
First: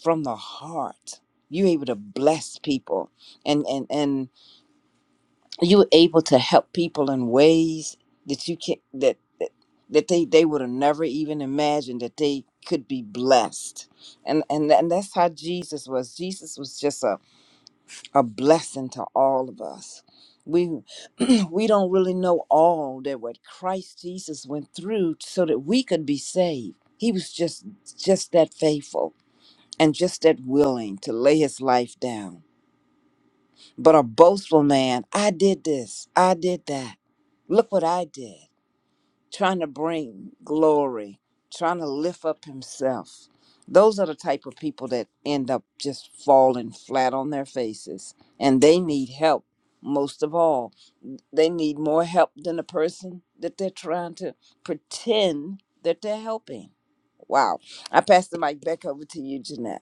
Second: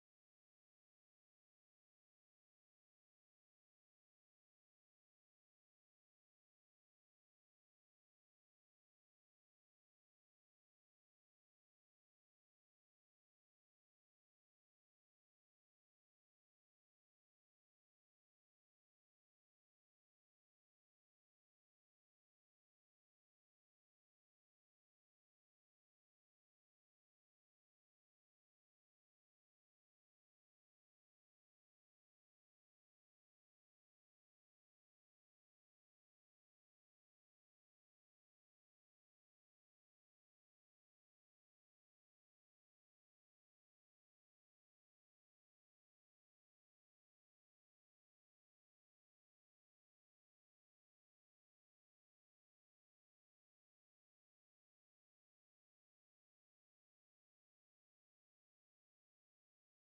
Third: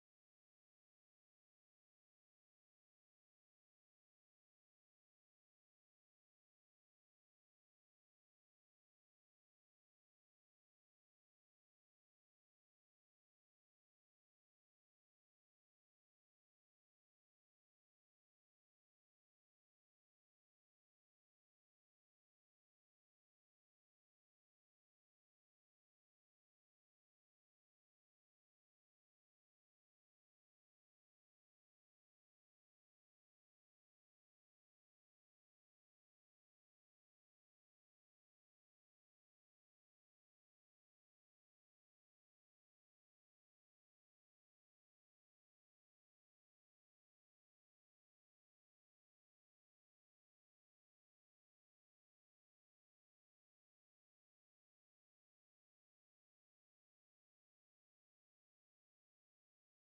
Speaker 2: from the heart, you're able to bless people. And and and you were able to help people in ways that you can that that, that they they would have never even imagined that they could be blessed and and and that's how jesus was jesus was just a, a blessing to all of us we we don't really know all that what christ jesus went through so that we could be saved he was just just that faithful and just that willing to lay his life down but a boastful man, I did this, I did that. Look what I did. Trying to bring glory, trying to lift up himself. Those are the type of people that end up just falling flat on their faces. And they need help most of all. They need more help than the person that they're trying to pretend that they're helping. Wow. I pass the mic back over to you, Jeanette.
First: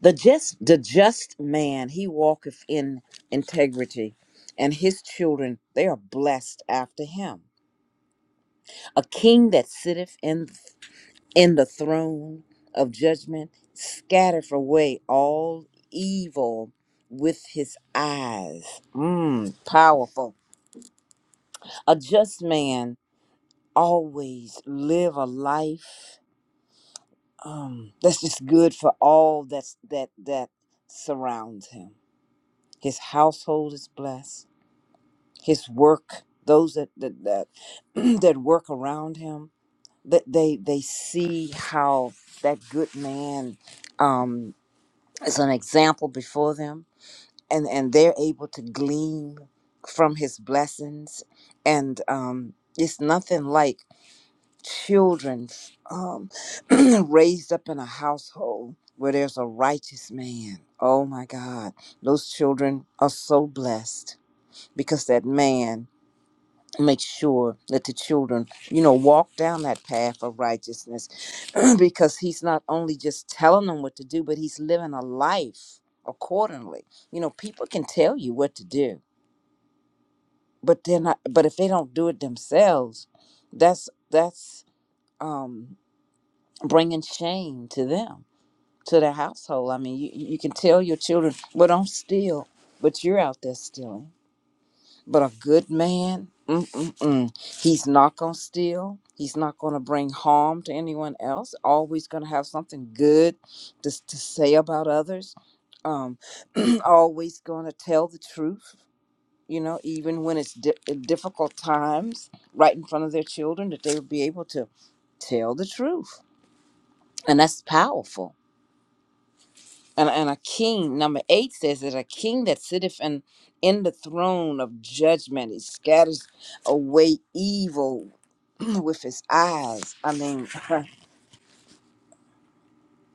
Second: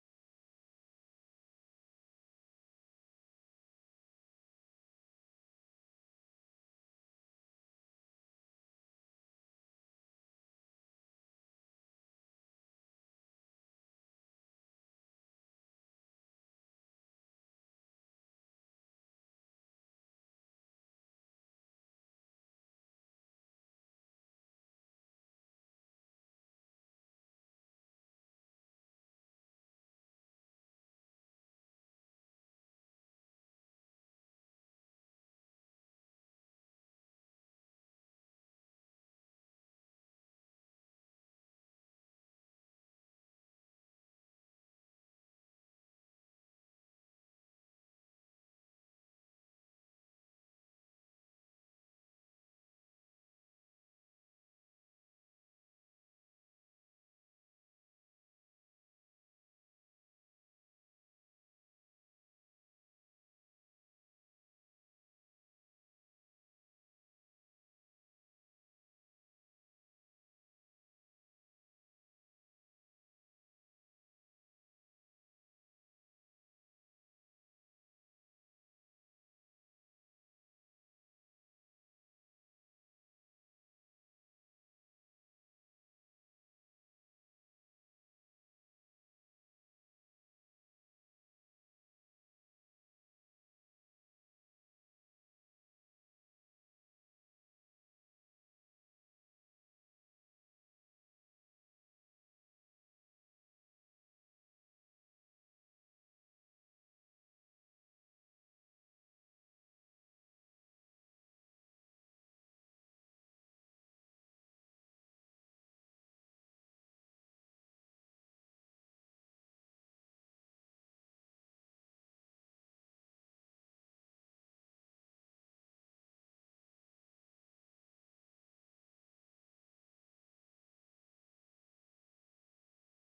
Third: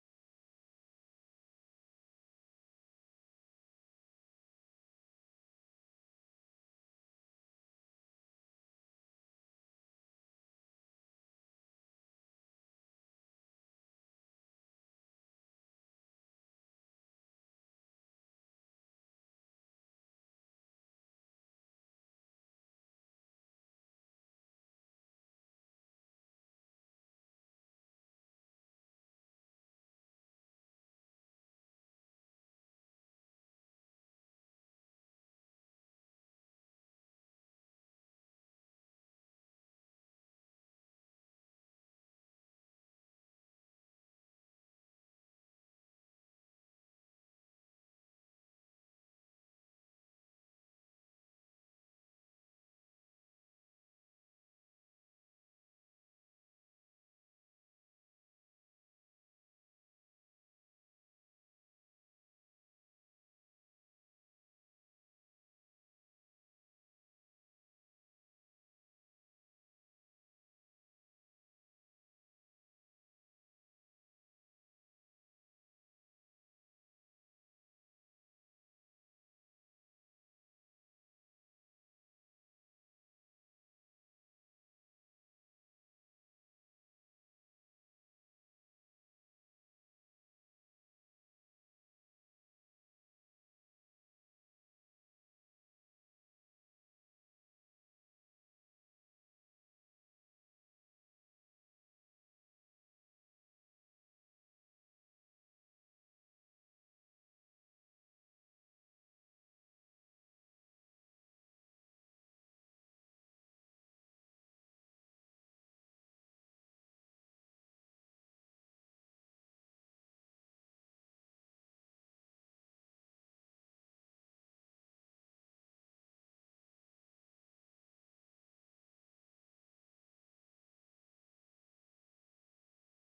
Speaker 2: The just the just man, he walketh in integrity, and his children they are blessed after him. A king that sitteth in in the throne of judgment scattereth away all evil with his eyes. Mm, powerful. A just man always live a life um, that's just good for all that's that that surrounds him. His household is blessed his work those that that that, that work around him that they they see how that good man um is an example before them and and they're able to glean from his blessings and um it's nothing like children um raised up in a household where there's a righteous man oh my god those children are so blessed because that man make sure that the children, you know, walk down that path of righteousness because he's not only just telling them what to do, but he's living a life accordingly. You know, people can tell you what to do, but they're not, but if they don't do it themselves, that's, that's, um, bringing shame to them, to their household. I mean, you, you can tell your children, well, don't steal, but you're out there stealing But a good man, mm-mm-mm. he's not going to steal. He's not going to bring harm to anyone else. Always going to have something good to, to say about others. Um, always going to tell the truth, you know, even when it's di- uh, difficult times right in front of their children, that they would be able to tell the truth. And that's powerful and, and a king number eight says that a king that sitteth in, in the throne of judgment he scatters away evil with his eyes i mean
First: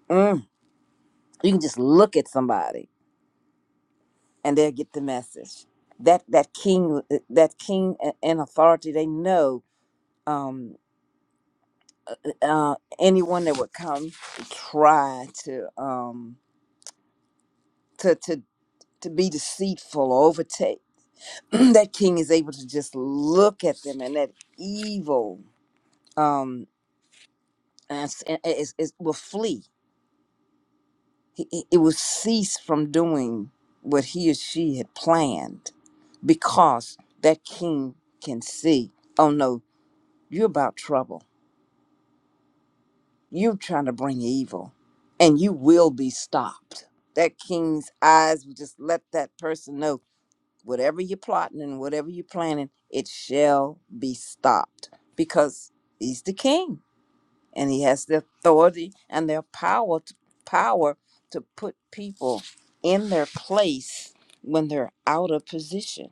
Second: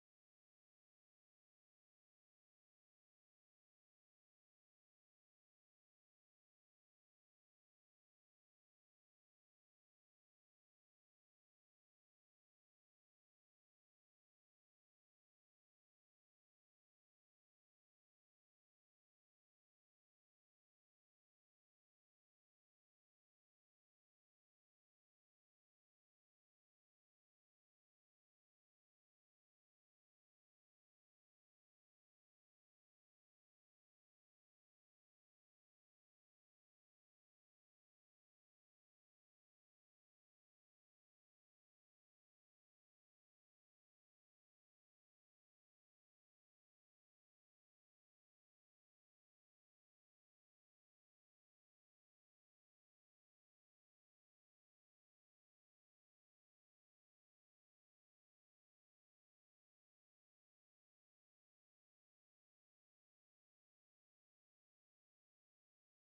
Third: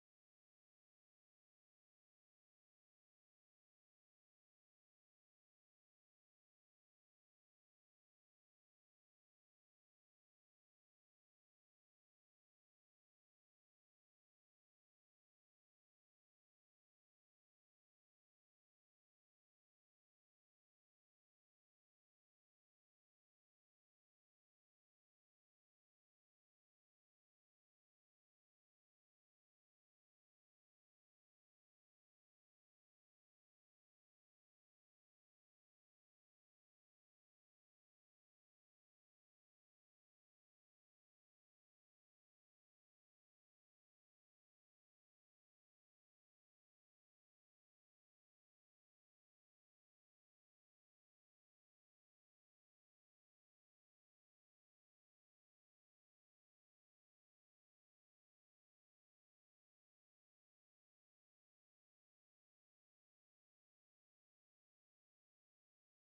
Speaker 2: mm, you can just look at somebody and they'll get the message that that king that king a- and authority they know um uh anyone that would come try to um to to to be deceitful or overtake that king is able to just look at them and that evil um and it's- and it's- it will flee He- he- it will cease from doing what he or she had planned because that king can see oh no you're about trouble you're trying to bring evil and you will be stopped that king's eyes will just let that person know whatever you're plotting and whatever you're planning, it shall be stopped because he's the king and he has the authority and the power to, power to put people in their place when they're out of position.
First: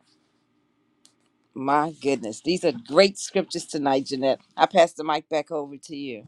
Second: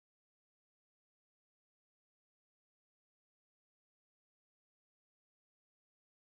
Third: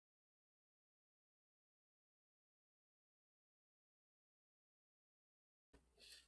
Speaker 2: My goodness, these are great scriptures tonight, Jeanette. I pass the mic back over to you.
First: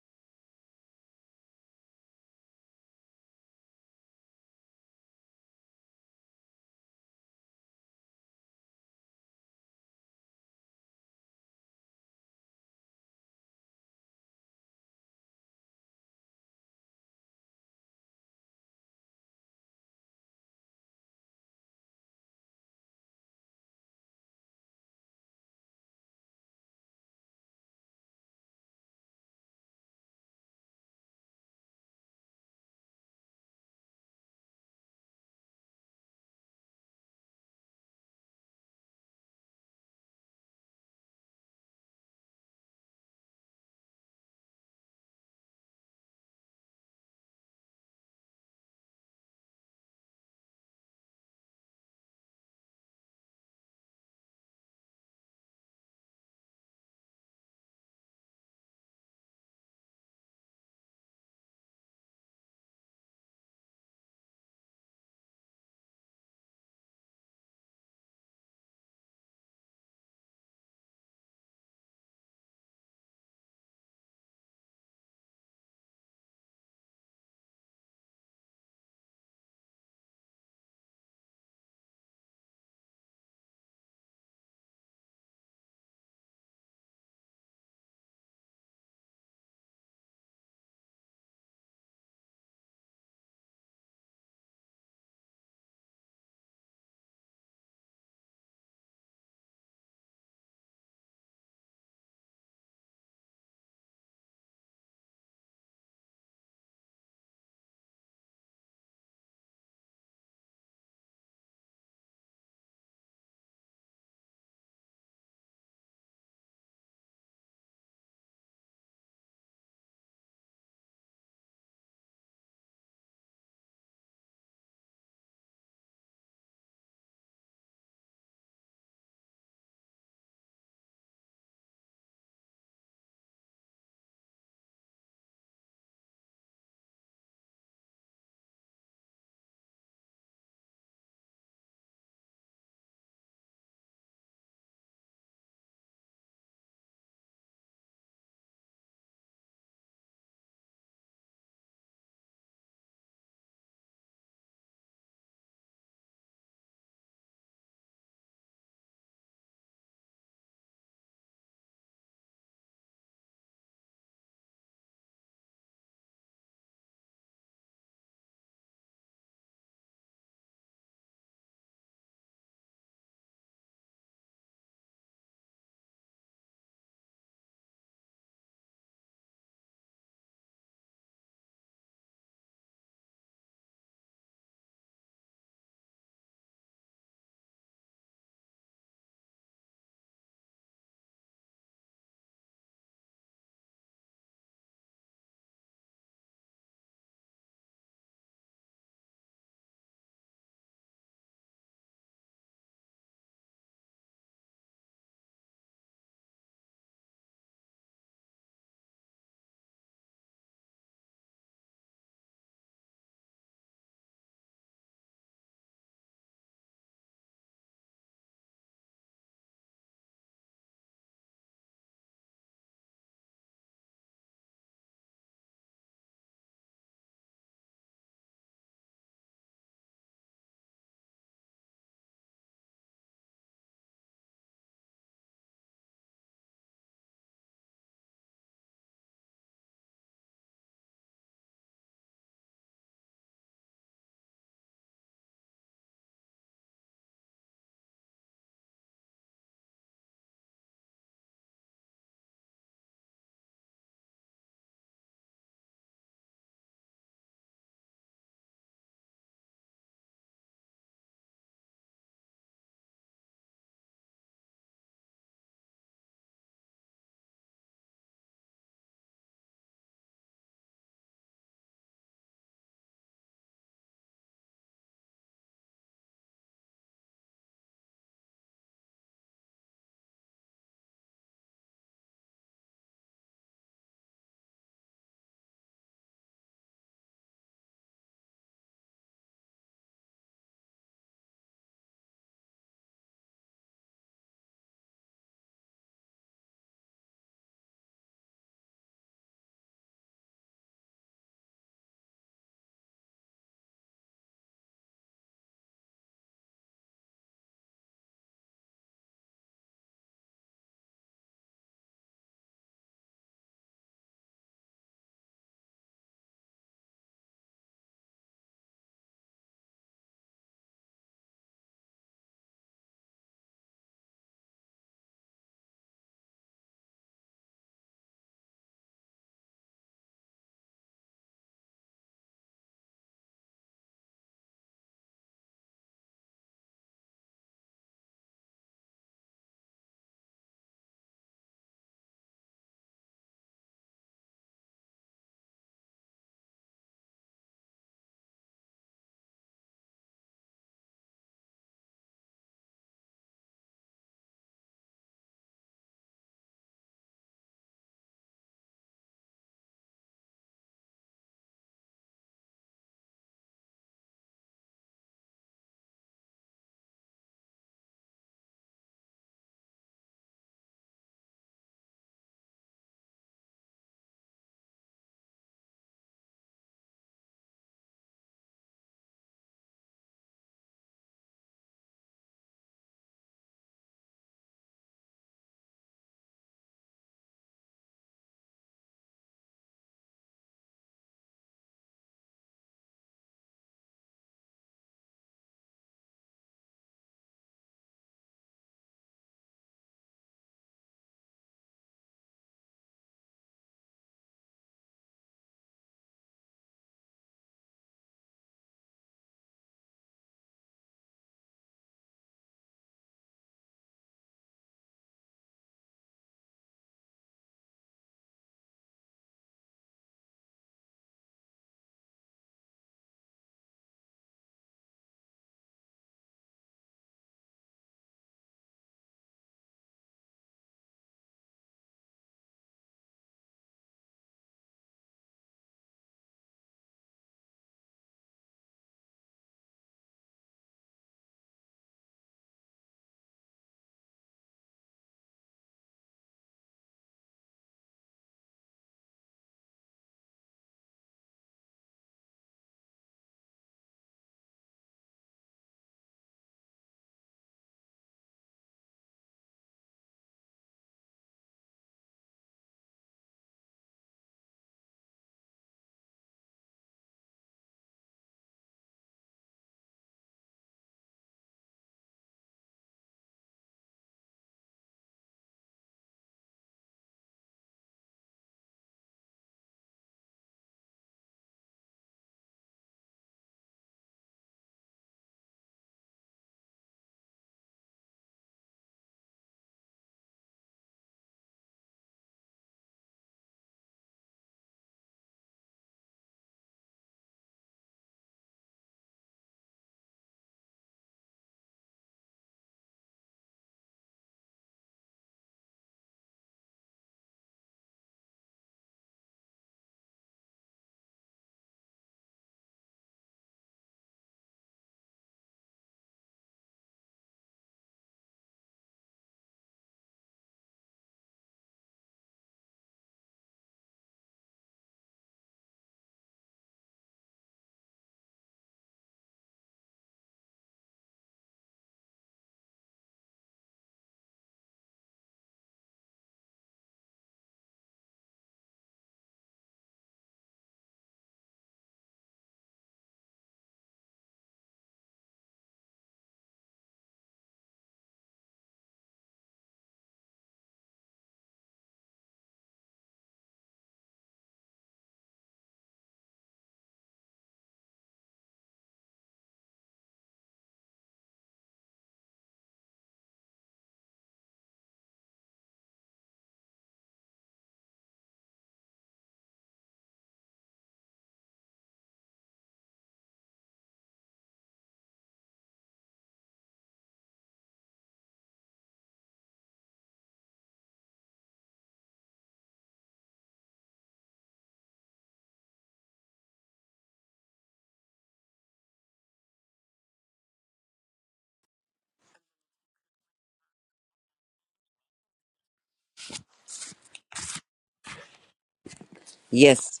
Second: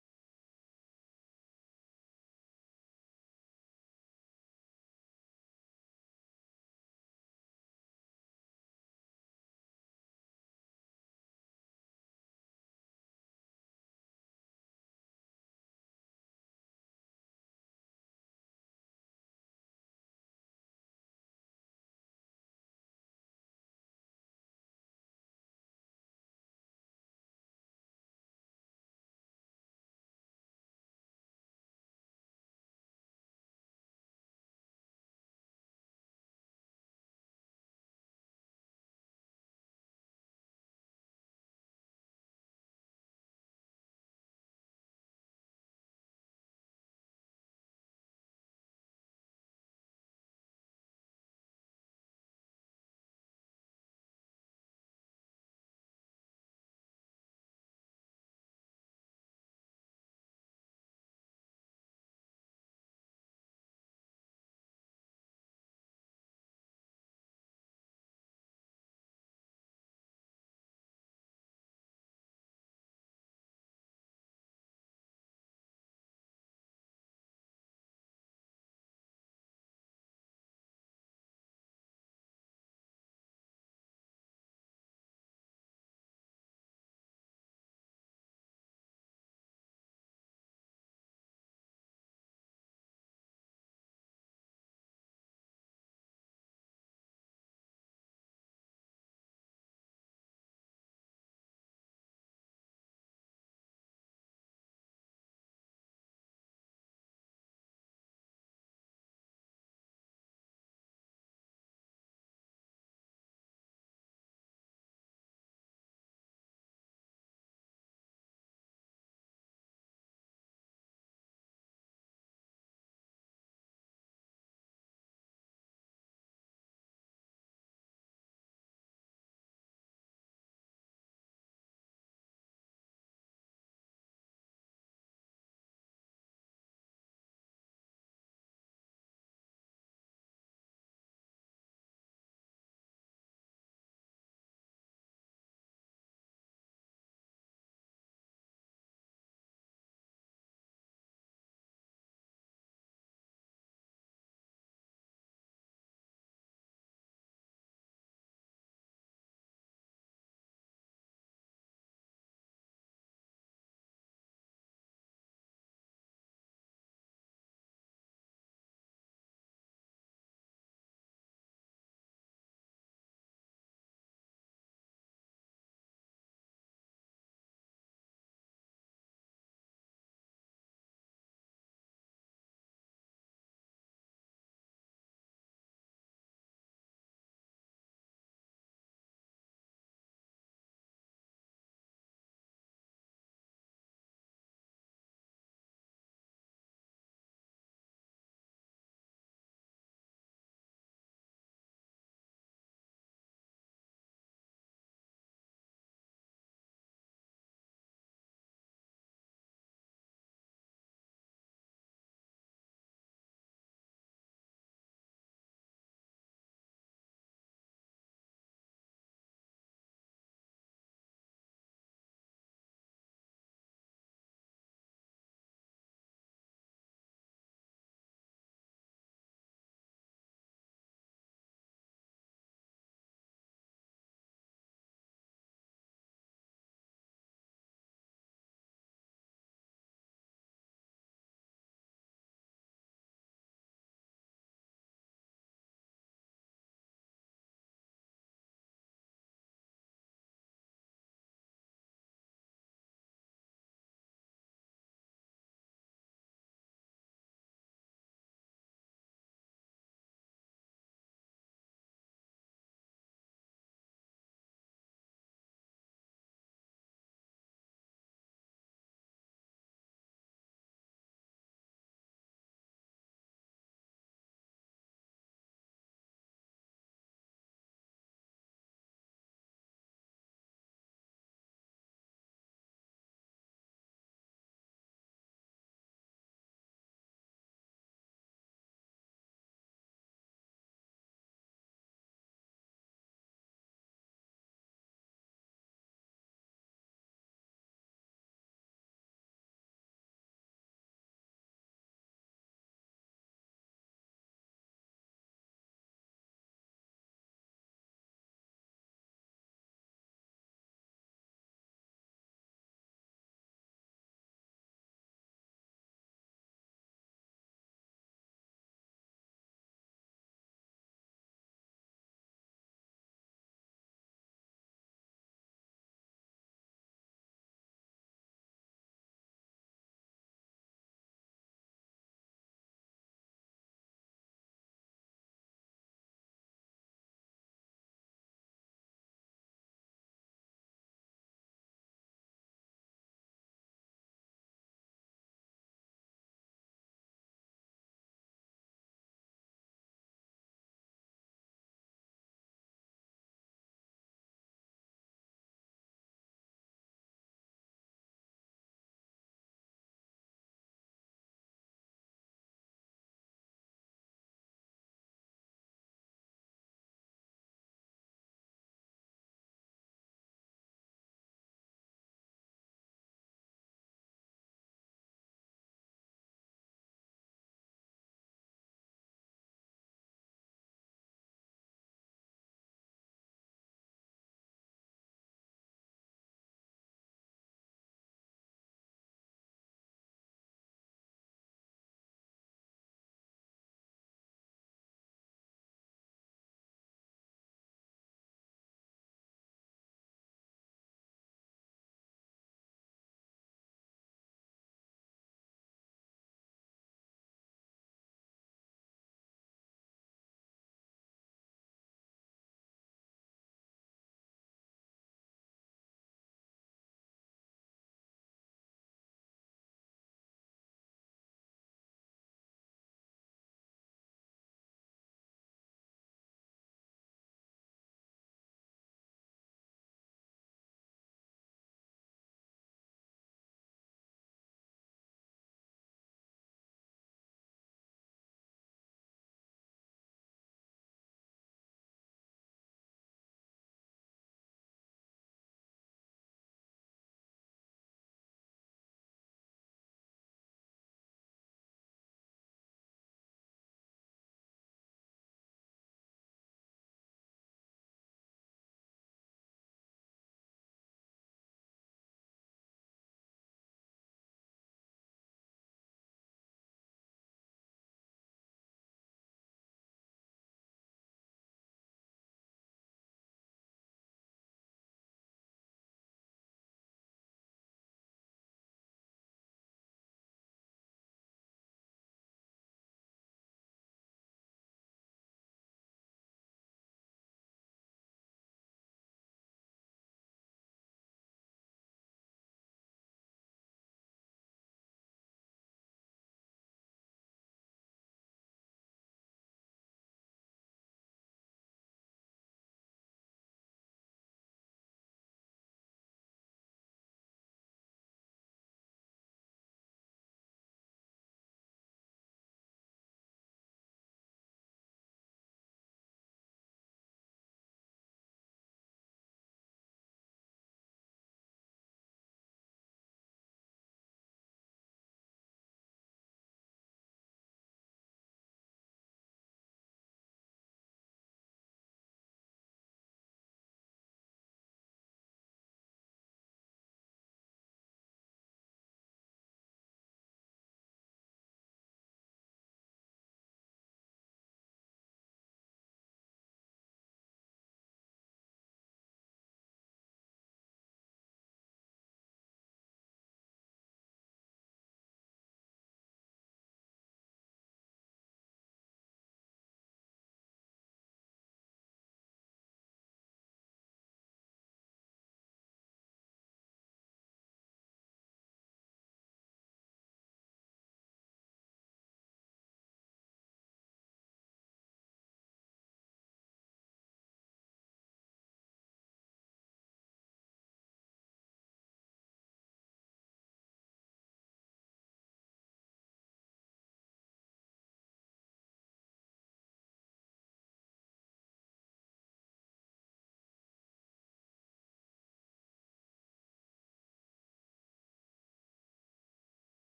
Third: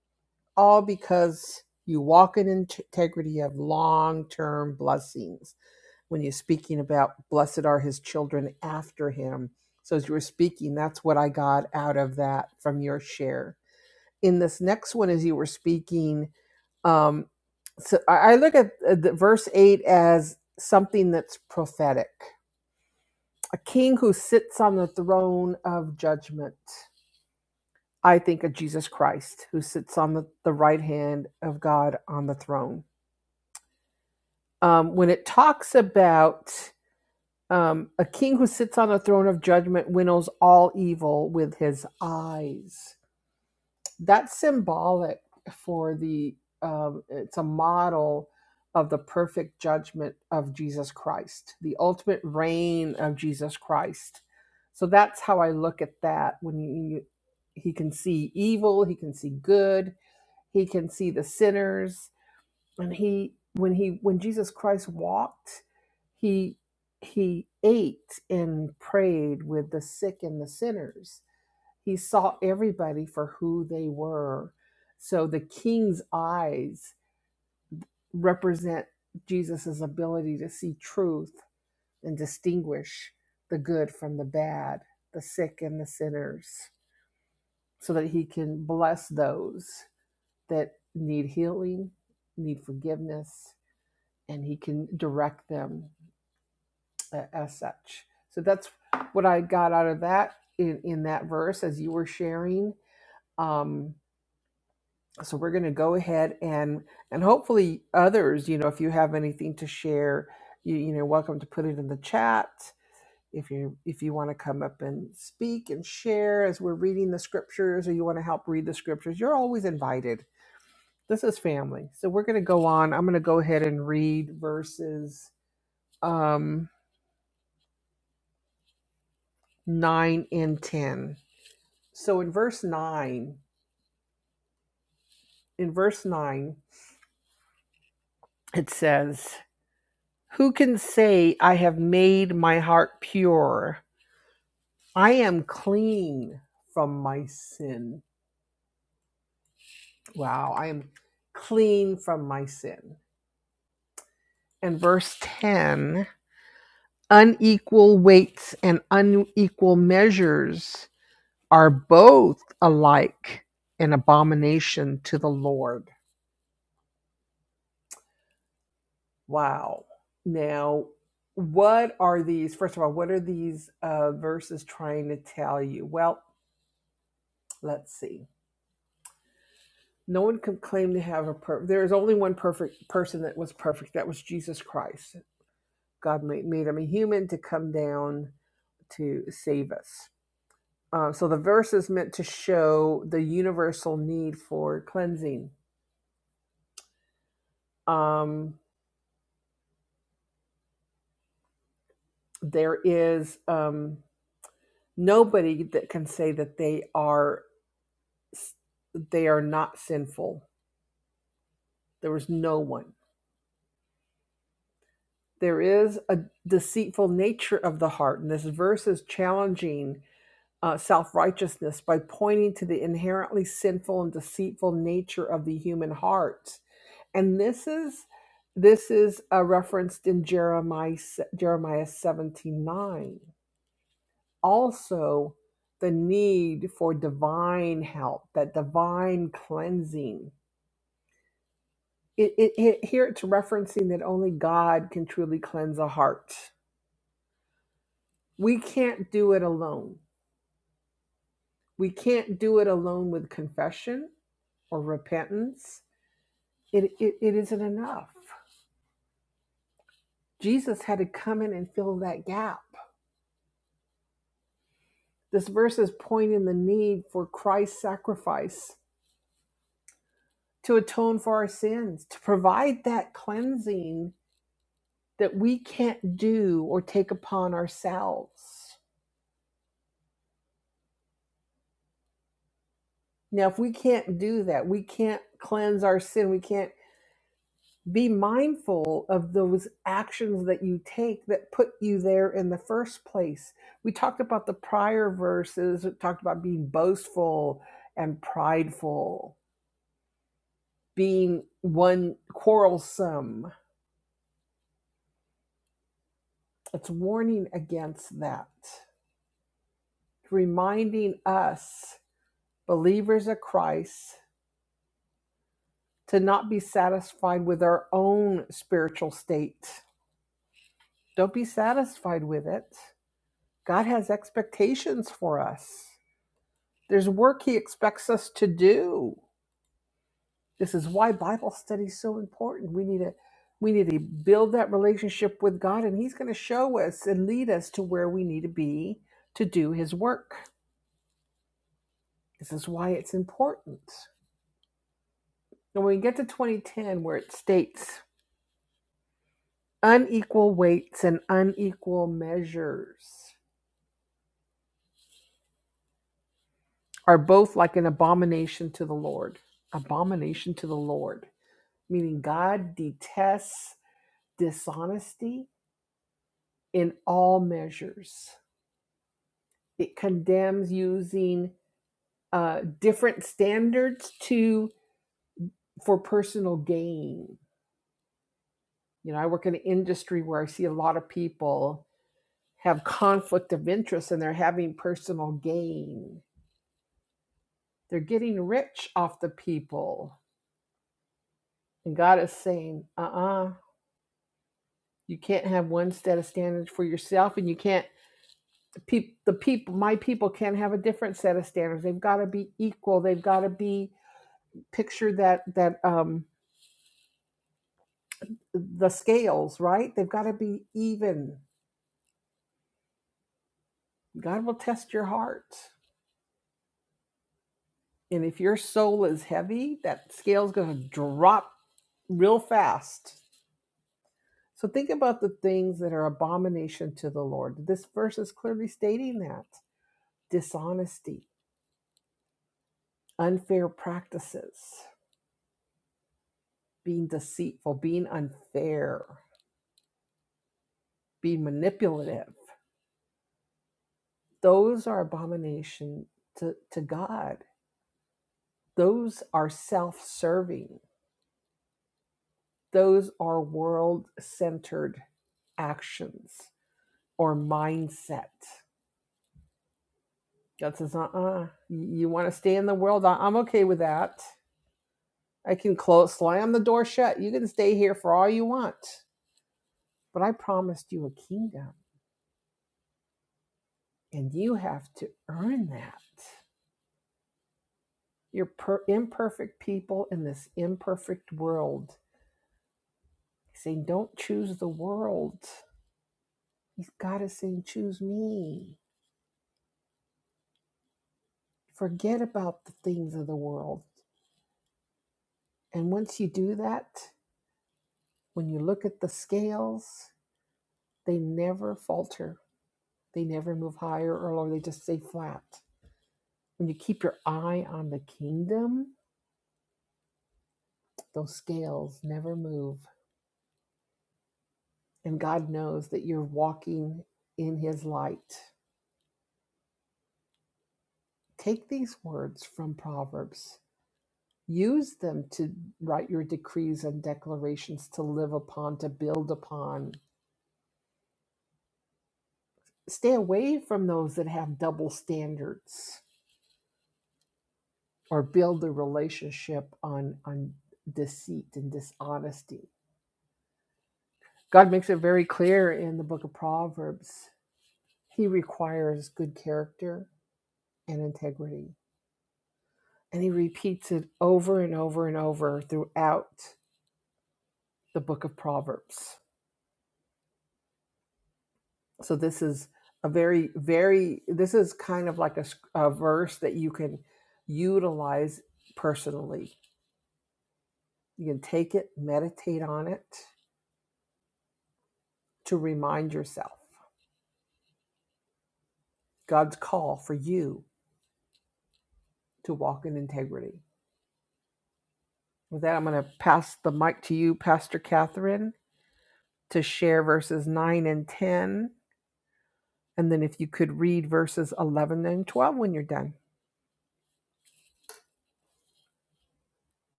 Speaker 2: Yes.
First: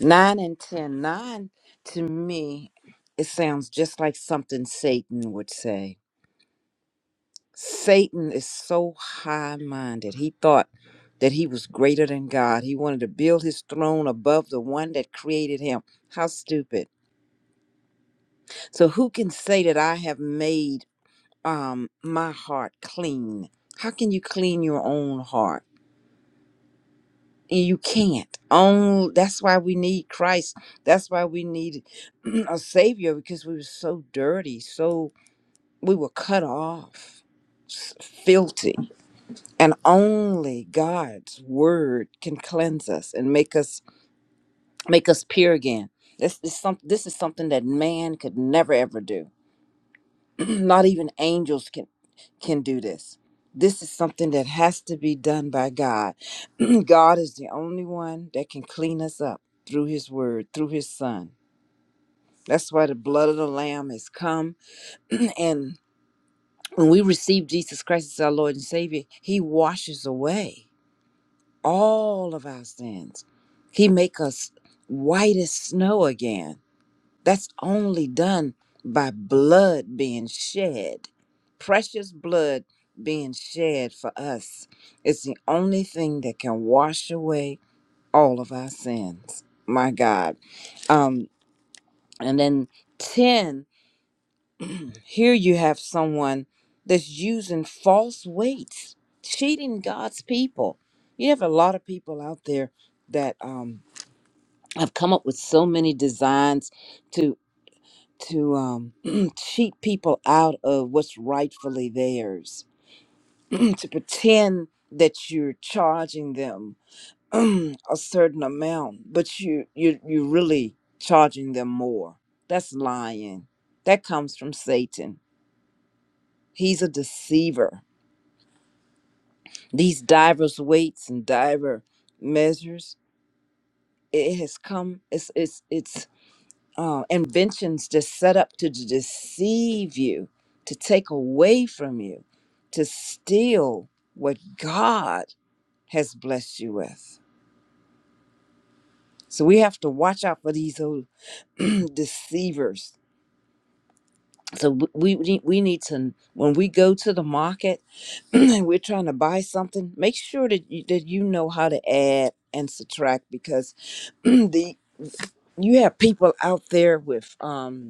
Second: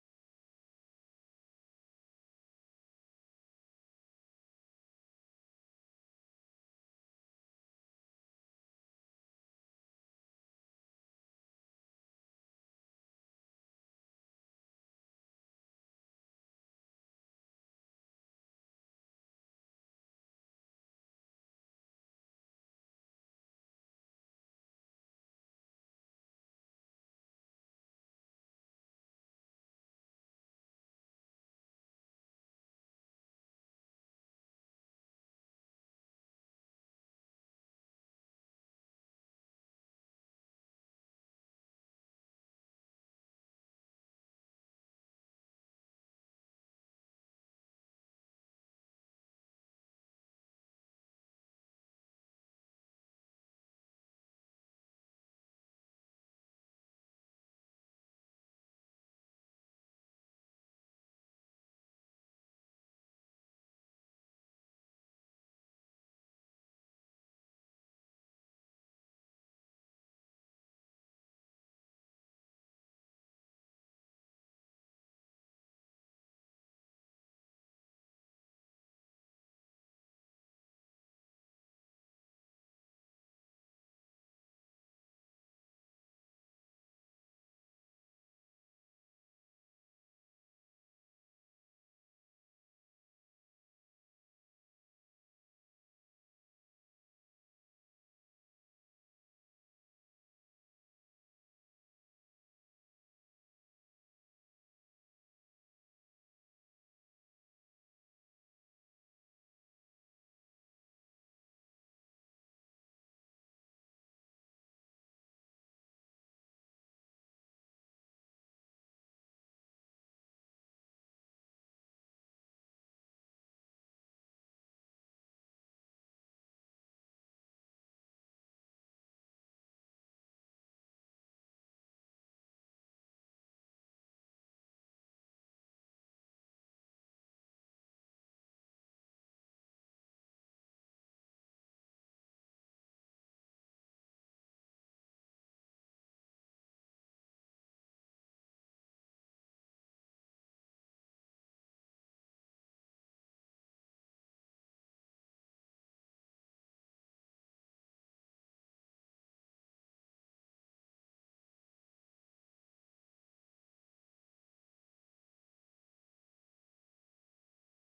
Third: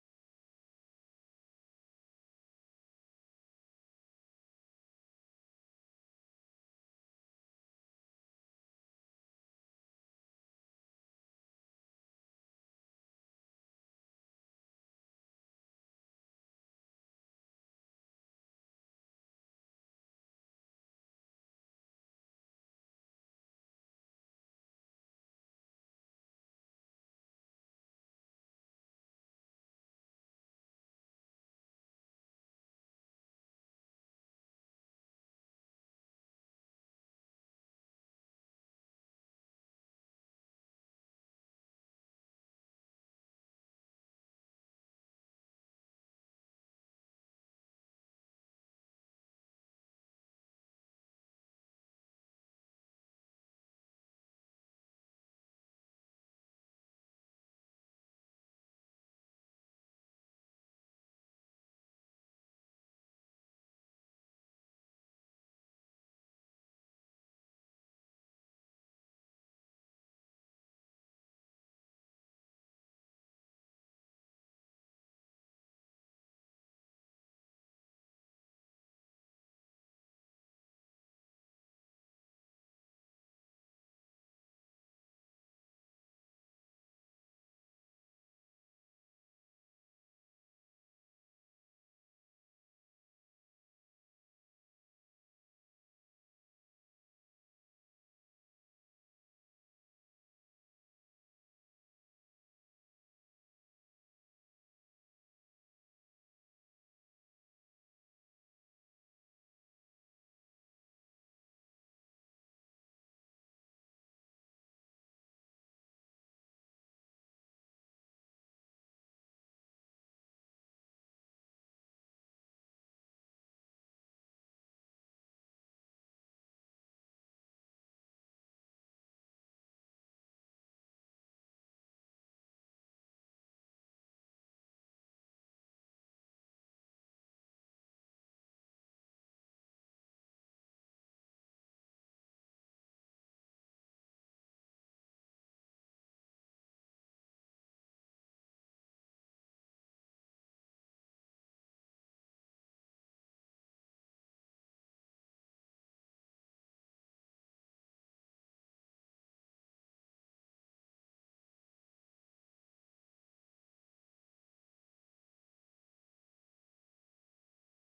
Speaker 2: Nine and ten. Nine to me, it sounds just like something Satan would say Satan is so high minded. He thought that he was greater than God. He wanted to build his throne above the one that created him. How stupid. So, who can say that I have made um, my heart clean? How can you clean your own heart? You can't. Oh, that's why we need Christ. That's why we need a Savior because we were so dirty, so we were cut off, s- filthy. and only God's word can cleanse us and make us make us pure again. This is some this is something that man could never ever do. Not even angels can can do this. This is something that has to be done by God. God is the only one that can clean us up through his word, through his son. That's why the blood of the lamb has come and when we receive Jesus Christ as our Lord and Savior, he washes away. all of our sins. He make us white as snow again. That's only done by blood being shed. Precious blood being shed for us. It's the only thing that can wash away all of our sins. My God. Um, and then 10, here you have someone that's using false weights, cheating God's people. You have a lot of people out there that um I've come up with so many designs to to um, cheat people out of what's rightfully theirs, to pretend that you're charging them a certain amount, but you you you're really charging them more. That's lying. That comes from Satan. He's a deceiver. These divers weights and diver measures, it has come. It's it's it's uh, inventions just set up to d- deceive you, to take away from you, to steal what God has blessed you with. So we have to watch out for these old deceivers. So w- we we need, we need to when we go to the market and we're trying to buy something, make sure that you, that you know how to add and subtract because the you have people out there with um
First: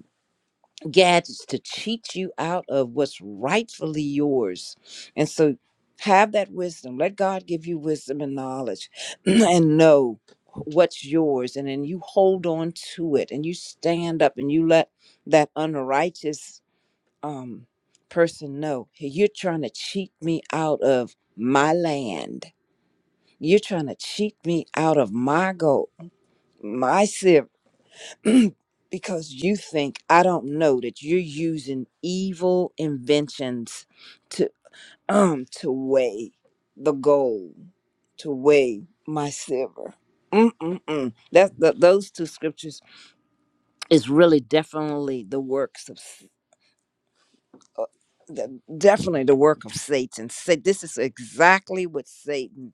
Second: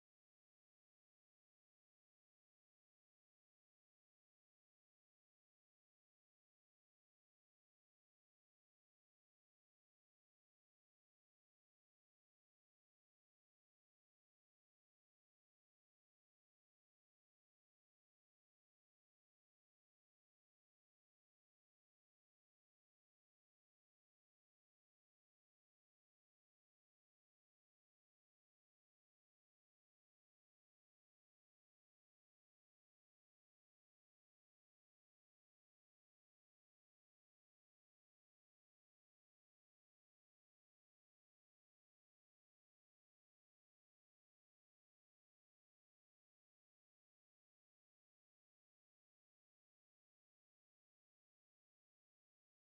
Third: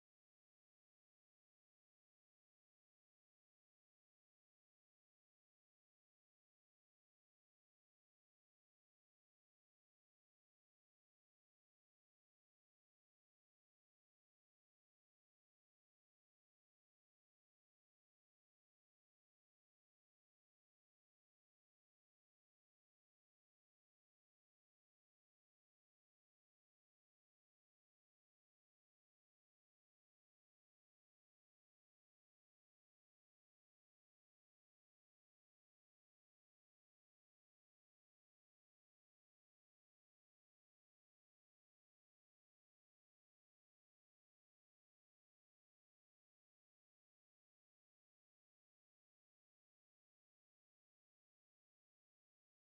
Speaker 2: gadgets to cheat you out of what's rightfully yours. And so have that wisdom. Let God give you wisdom and knowledge and know what's yours. And then you hold on to it and you stand up and you let that unrighteous um, person know "Hey, you're trying to cheat me out of my land. You're trying to cheat me out of my goal, my because you think I don't know that you're using evil inventions to um to weigh the gold, to weigh my silver. Mm-mm-mm. That, that those two scriptures is really definitely the works of s- uh, the- definitely the work of Satan. Say this is exactly what Satan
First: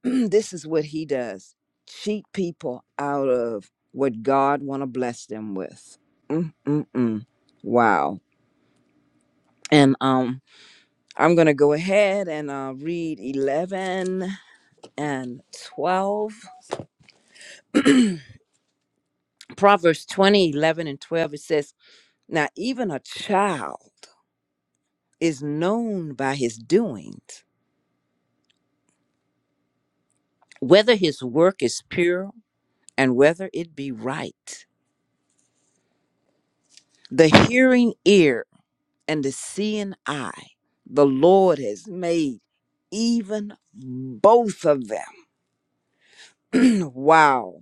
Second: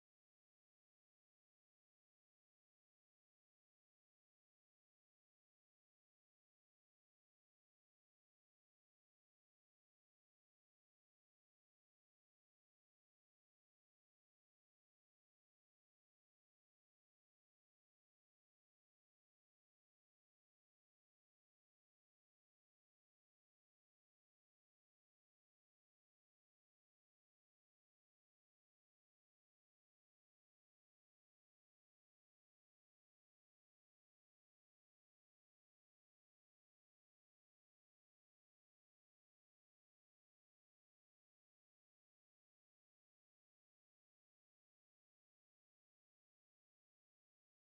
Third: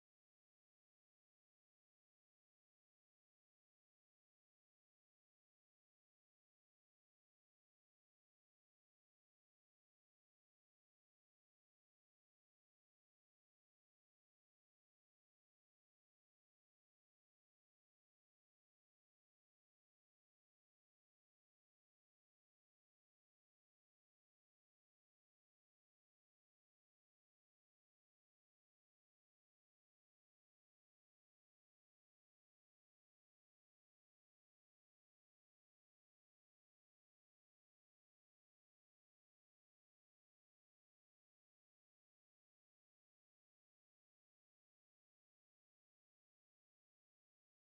Speaker 2: this is what he does cheat people out of what god want to bless them with mm mm mm. wow and um i'm gonna go ahead and uh, read 11 and 12 proverbs 20 11 and 12 it says now even a child is known by his doings whether his work is pure and whether it be right the hearing ear." and the seeing eye the Lord has made, even both of them. wow.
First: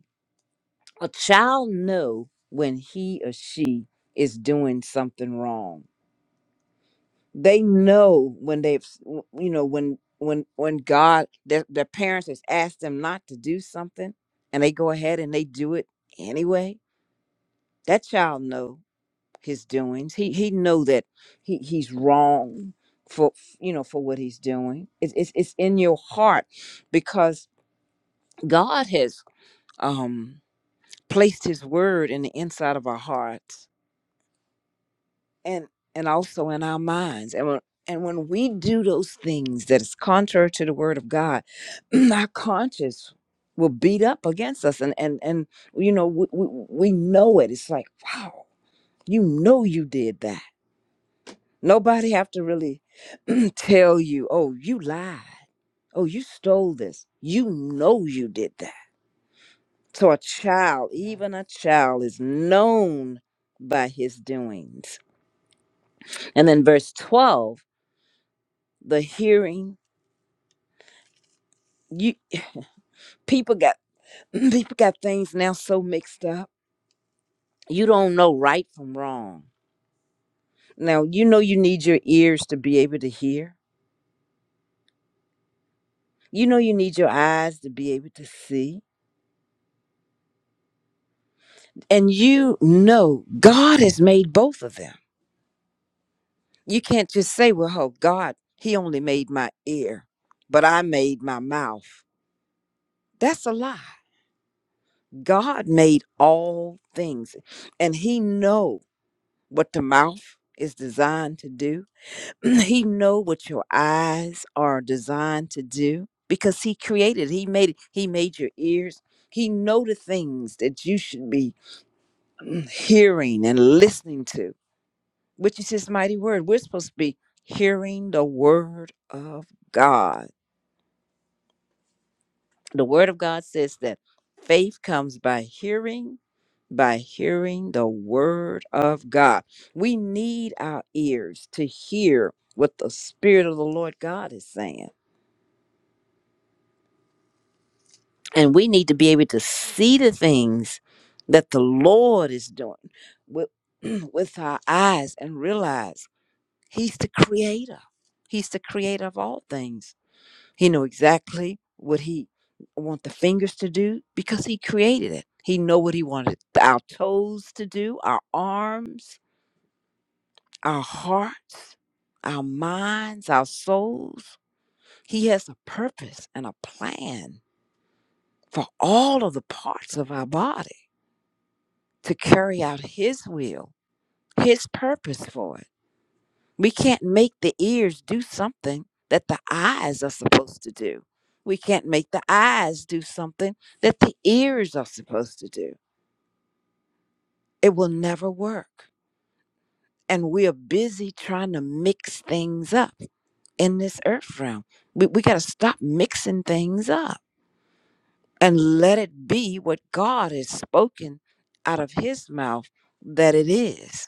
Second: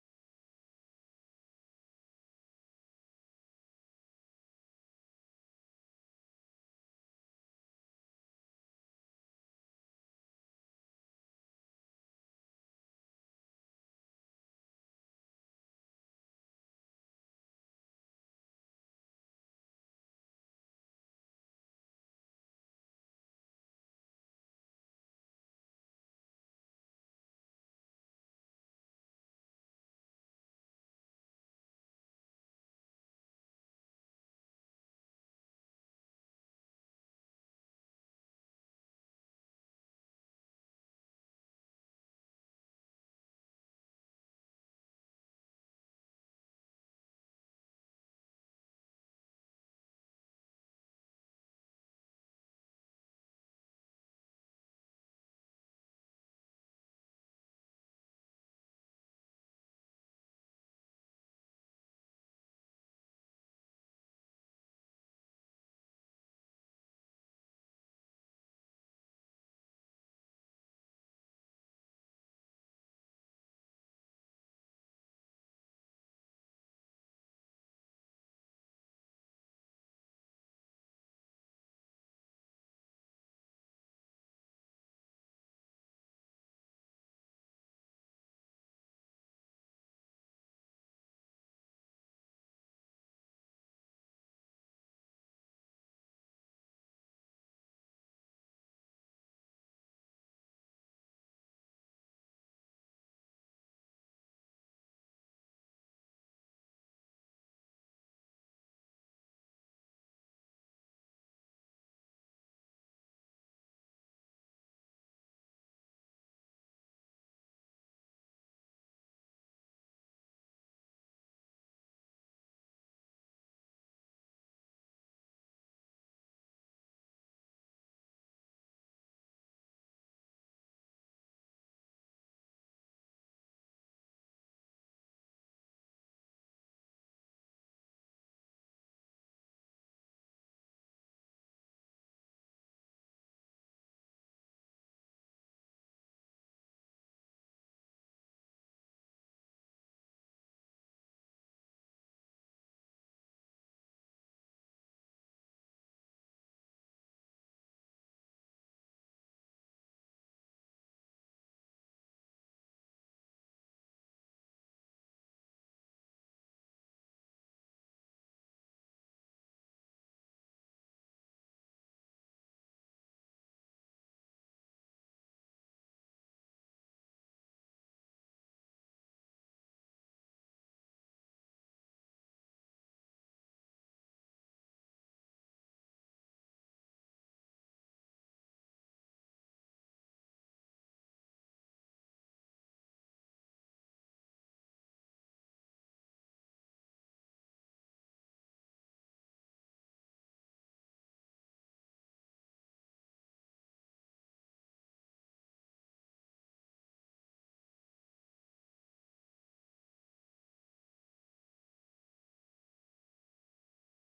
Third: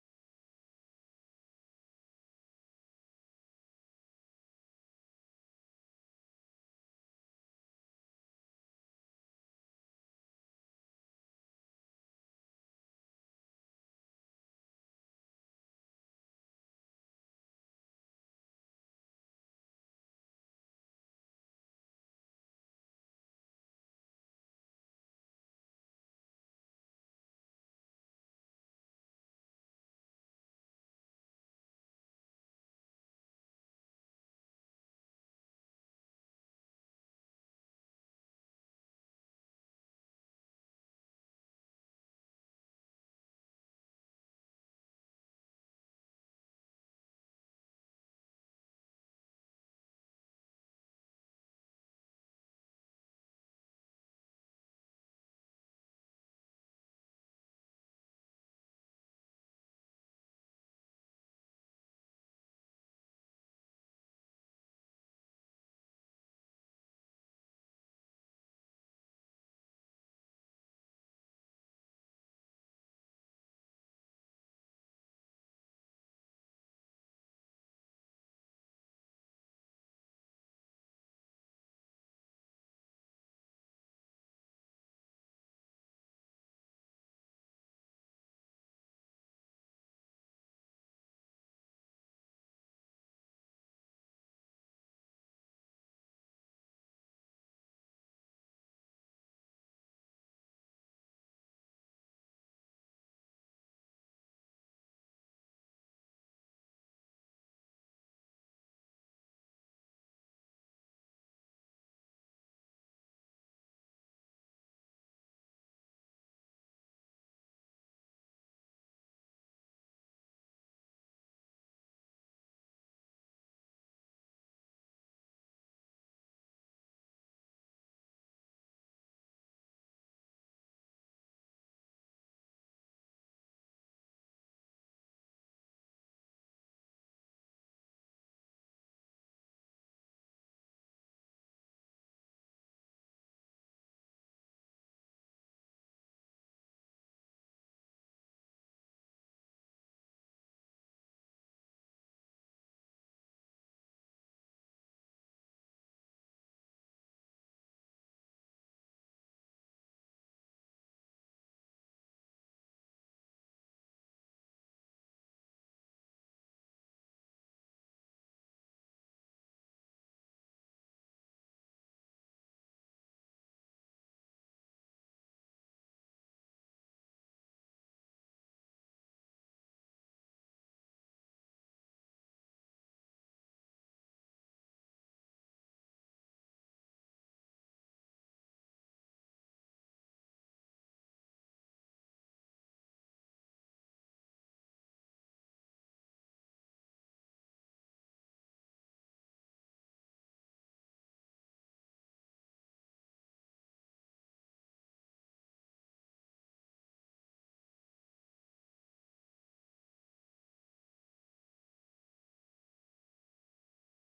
Speaker 2: A child know when he or she is doing something wrong. They know when they've, s- you know, when when when God their, their parents has asked them not to do something, and they go ahead and they do it anyway. That child know. his doings. He he know that he he's wrong for you know for what he's doing. It's it's, it's in your heart because God has um placed His word in the inside of our hearts and and also in our minds. And when and when we do those things that is contrary to the word of God, our conscience will beat up against us and and and you know we, we, we know it it's like wow you know you did that Nobody have to really tell you, oh, you lied. Oh, you stole this. You know you did that. So a child, even a child, is known by his doings. And then verse 12, the hearing, you people got people got things now so mixed up. You don't know right from wrong. Now you know you need your ears to be able to hear. You know you need your eyes to be able to see. And you know God has made both of them. You can't just say, well, oh, God, He only made my ear, but I made my mouth. That's a lie. God made all things, and He know what the mouth is designed to do. he know what your eyes are designed to do because He created. He made. it, He made your ears. He know the things that you should be hearing and listening to which is his mighty word. We're supposed to be hearing the word of God. The word of God says that faith comes by hearing, by hearing the word of God. We need our ears to hear what the Spirit of the Lord God is saying. And we need to be able to see the things that the Lord is doing with, with our eyes and realize He's the creator. He's the creator of all things. He know exactly what he want the fingers to do because he created it. He know what he wanted our toes to do, our arms, our hearts, our minds, our souls. He has a purpose and a plan for all of the parts of our body to carry out his will, his purpose for it. We can't make the ears do something that the eyes are supposed to do. We can't make the eyes do something that the ears are supposed to do. It will never work. And we are busy trying to mix things up in this earth realm. We, we got to stop mixing things up and let it be what God has spoken out of his mouth that it is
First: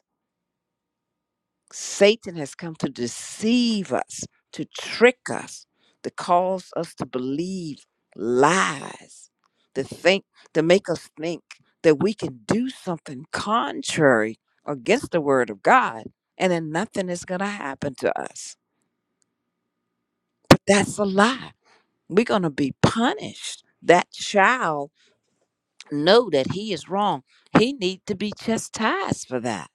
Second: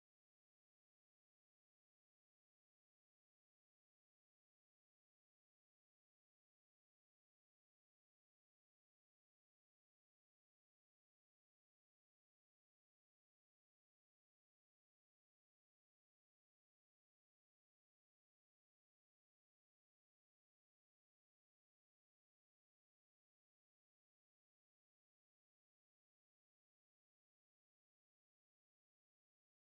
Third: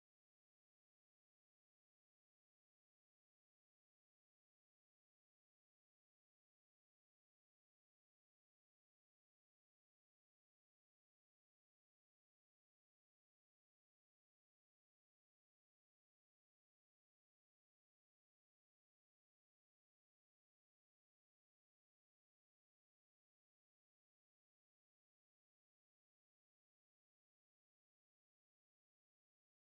Speaker 2: Satan has come to deceive us, to trick us, to cause us to believe lies, to think, to make us think that we can do something contrary against the word of God and then nothing is going to happen to us. But that's a lie. We're going to be punished. That child know that he is wrong. He need to be chastised for that.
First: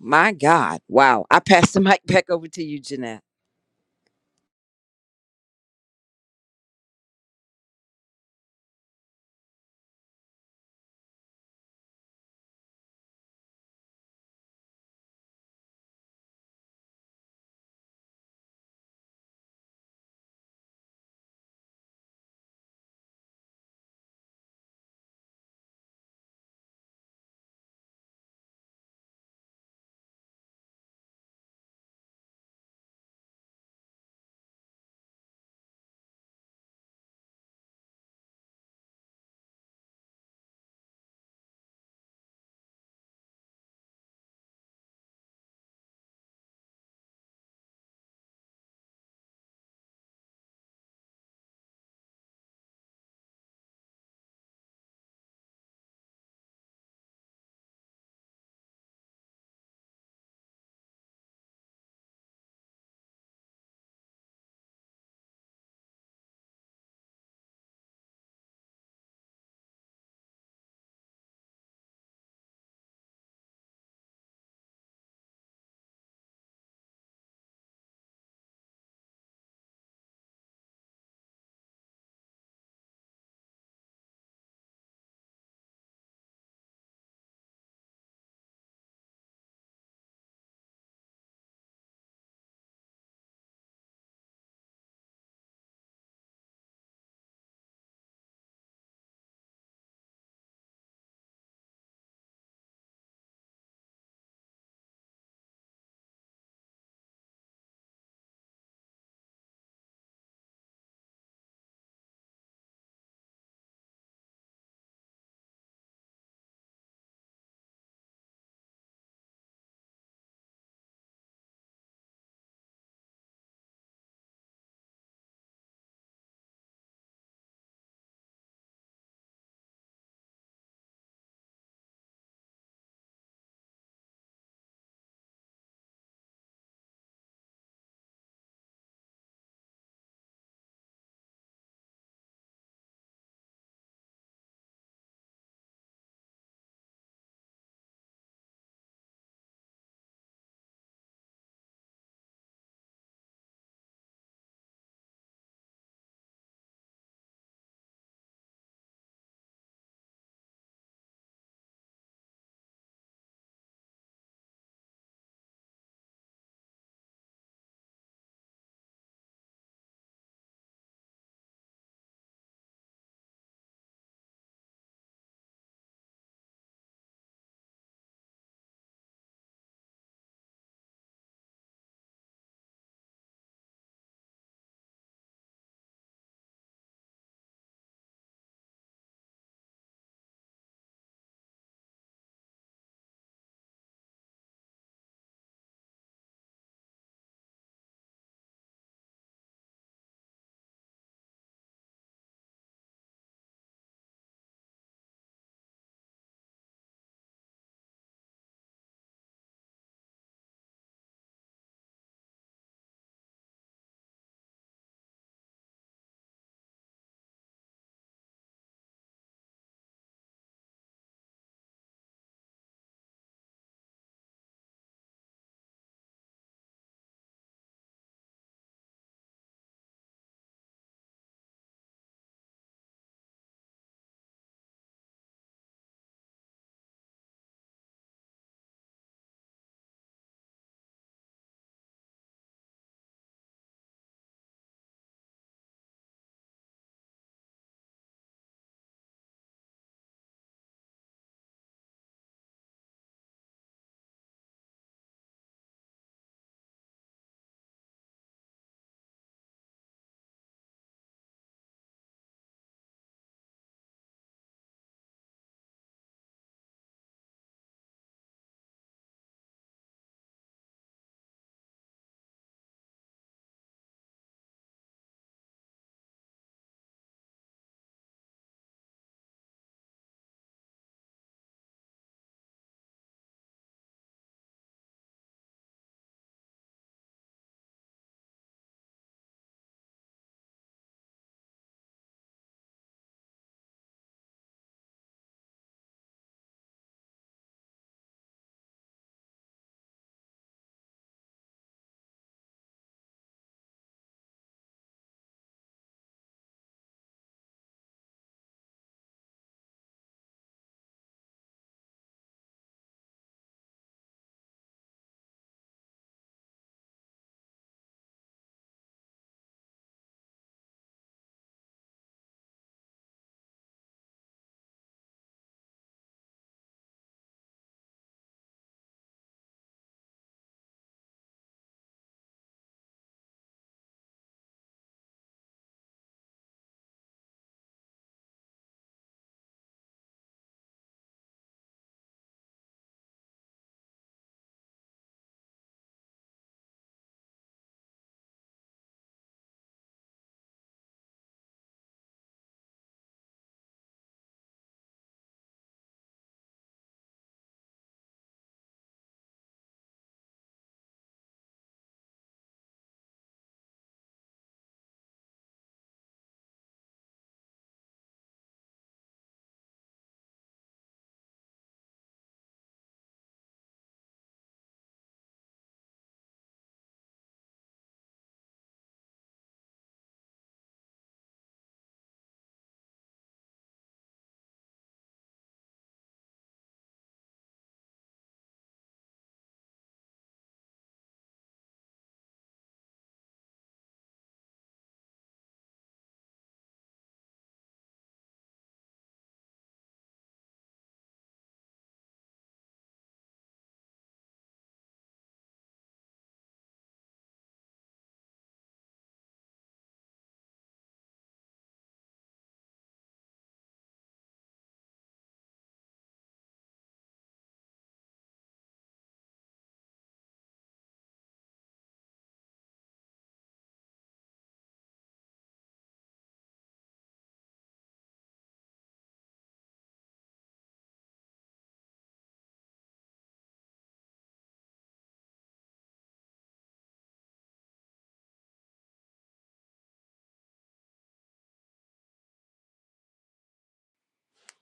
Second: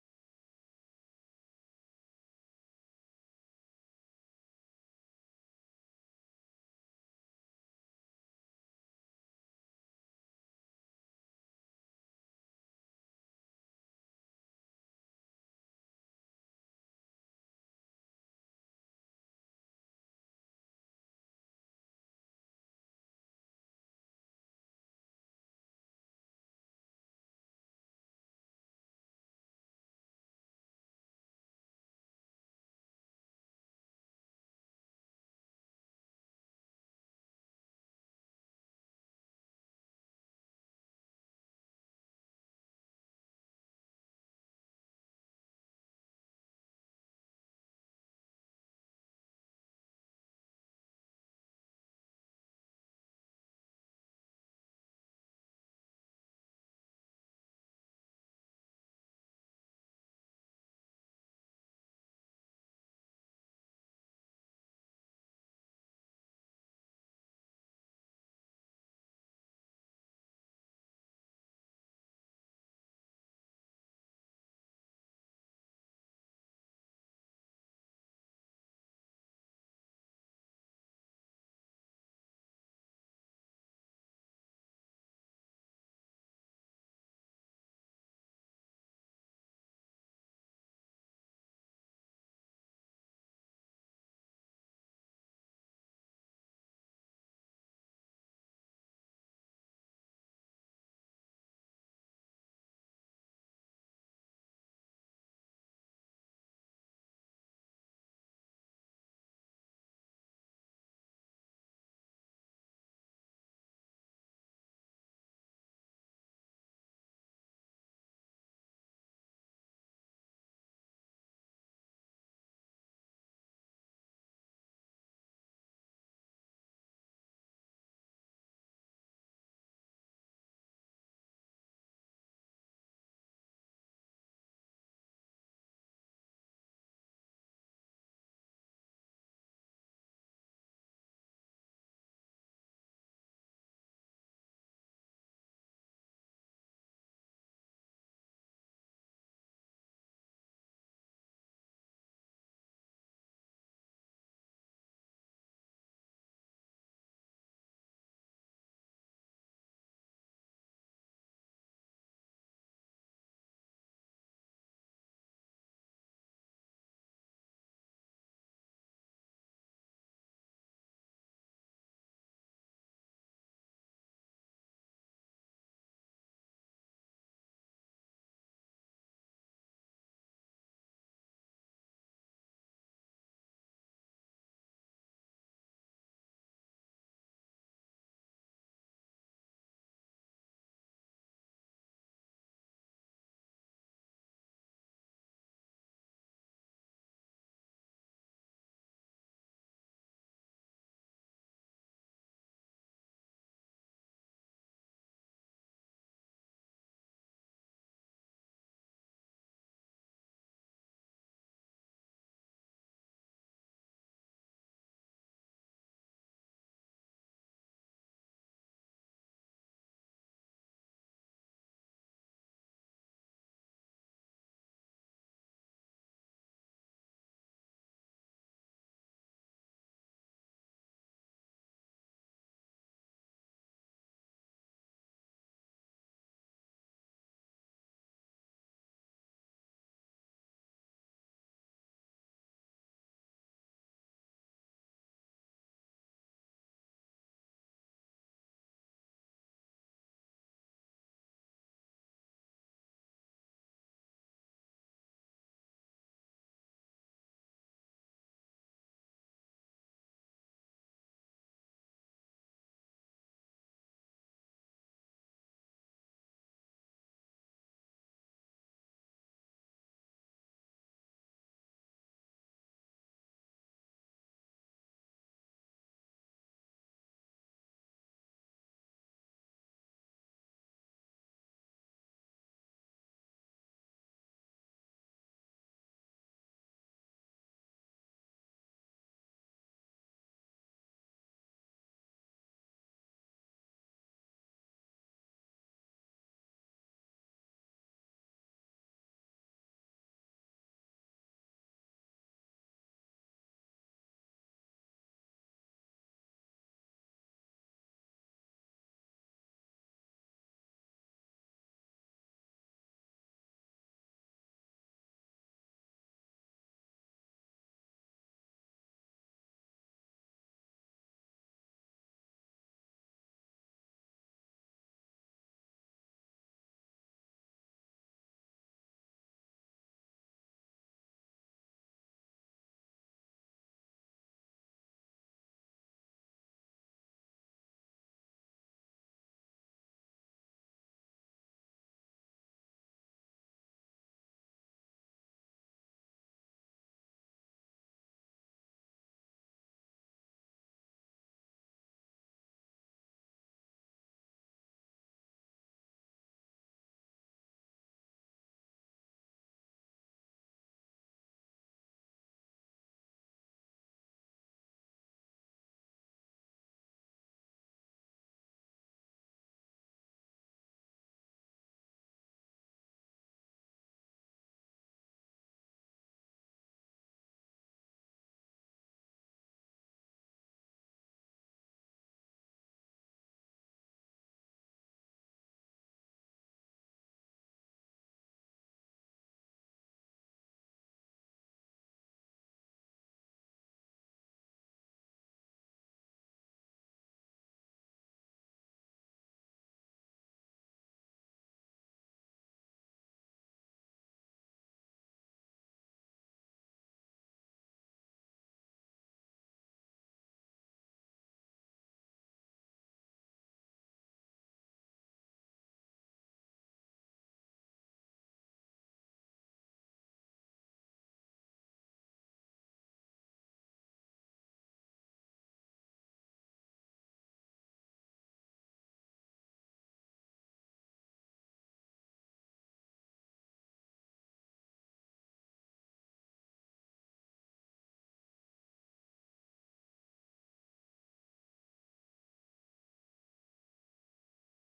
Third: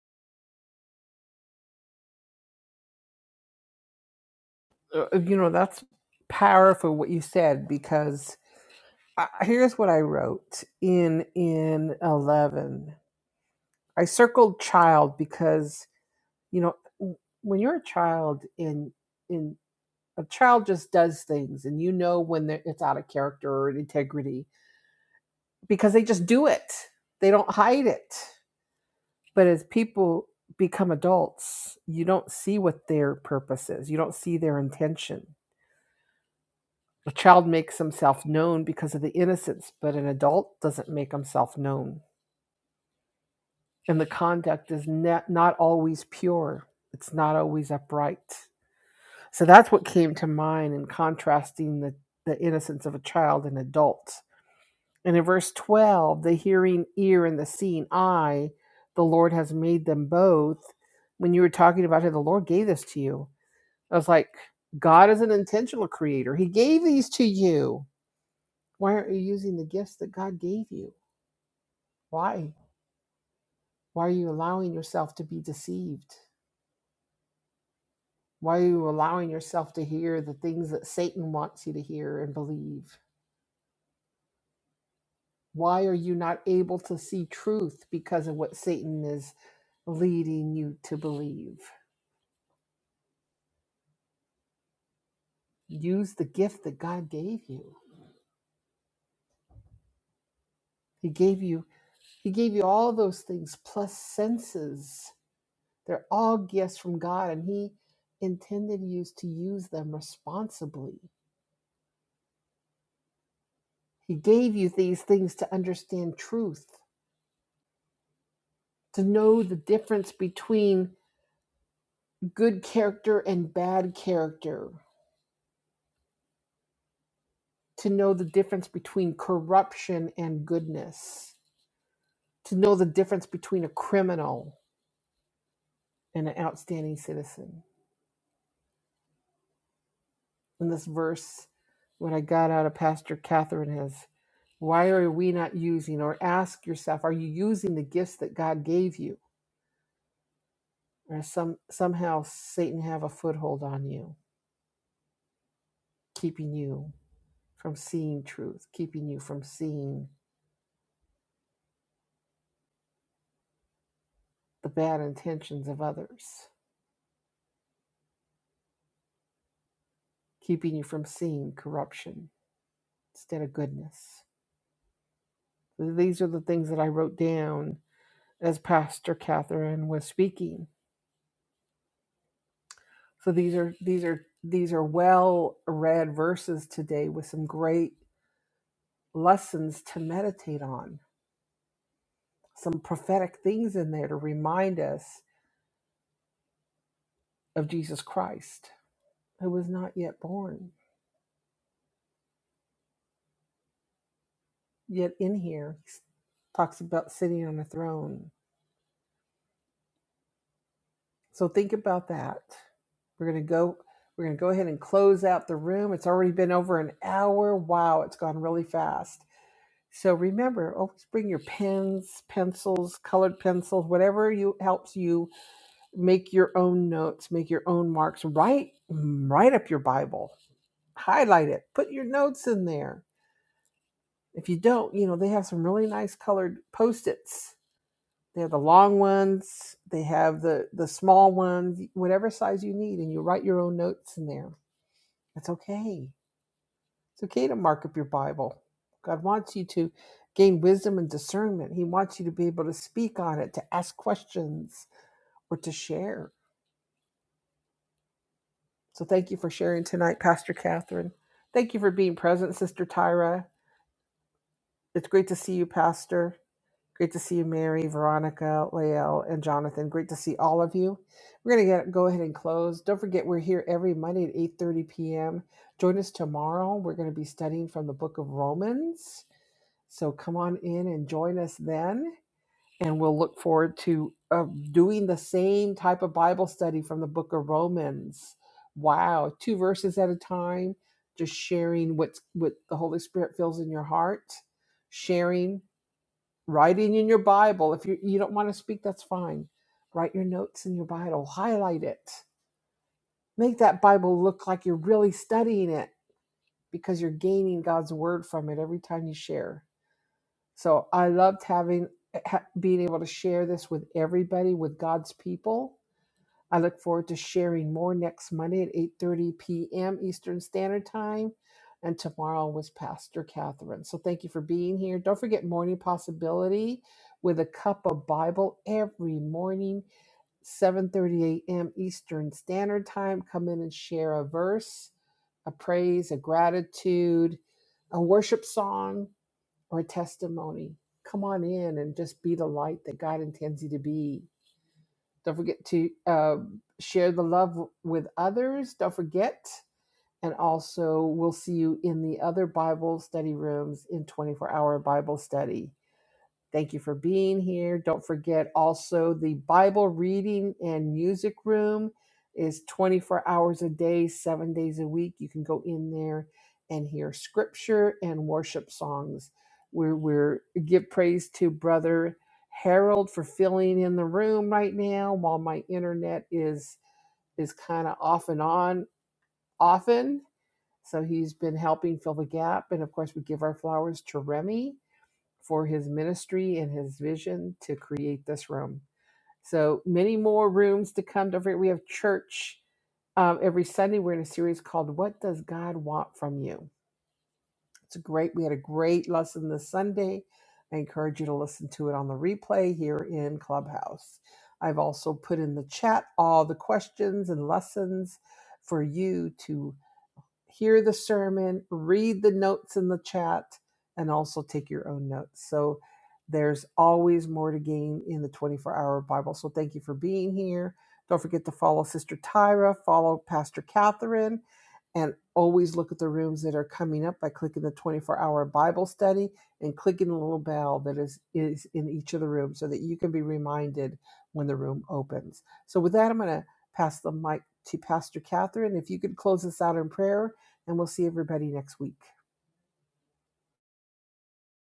Speaker 2: My God. Wow. I pass the mic back over to you, Jeanette.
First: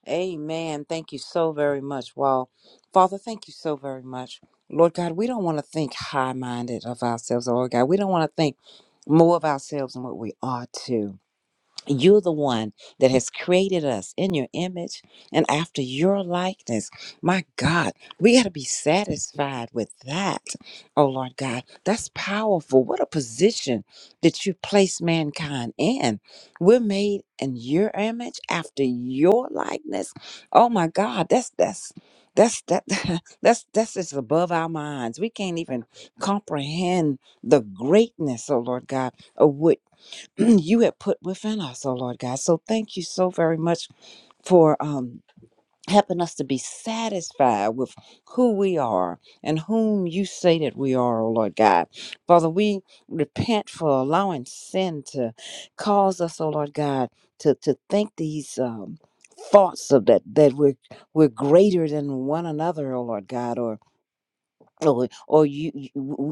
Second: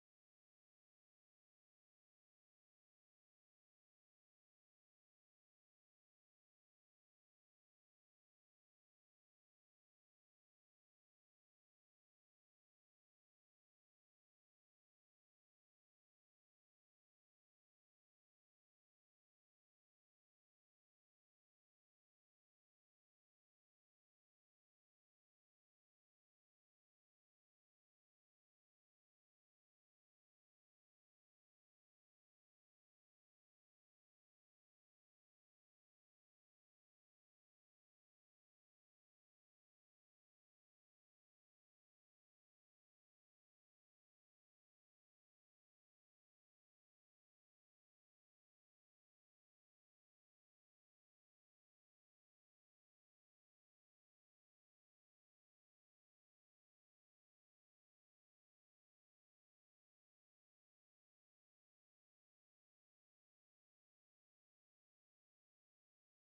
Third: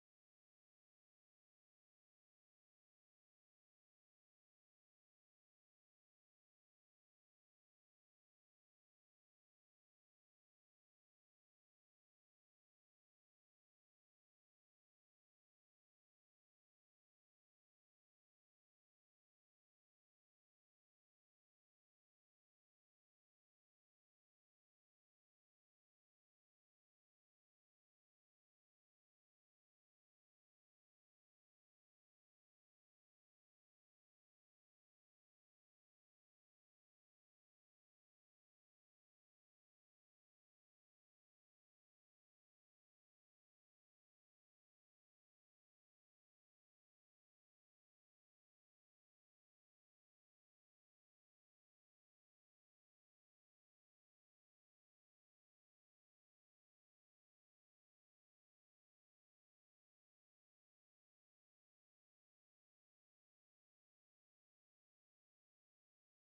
Speaker 2: Amen. Thank you so very much. Wow. Father, thank you so very much. Lord God, we don't want to think high minded of ourselves, Lord God. We don't want to think more of ourselves than what we ought to. You're the one that has created us in your image and after your likeness. My God, we got to be satisfied with that. Oh, Lord God, that's powerful. What a position that you place mankind in. We're made in your image after your likeness. Oh, my God, that's that's. That's that that's that's just above our minds. We can't even comprehend the greatness, oh Lord God, of what you have put within us, oh Lord God. So thank you so very much for um helping us to be satisfied with who we are and whom you say that we are, oh Lord God. Father, we repent for allowing sin to cause us, oh Lord God, to to think these um thoughts of that that we're we're greater than one another oh lord god Or or, or you, you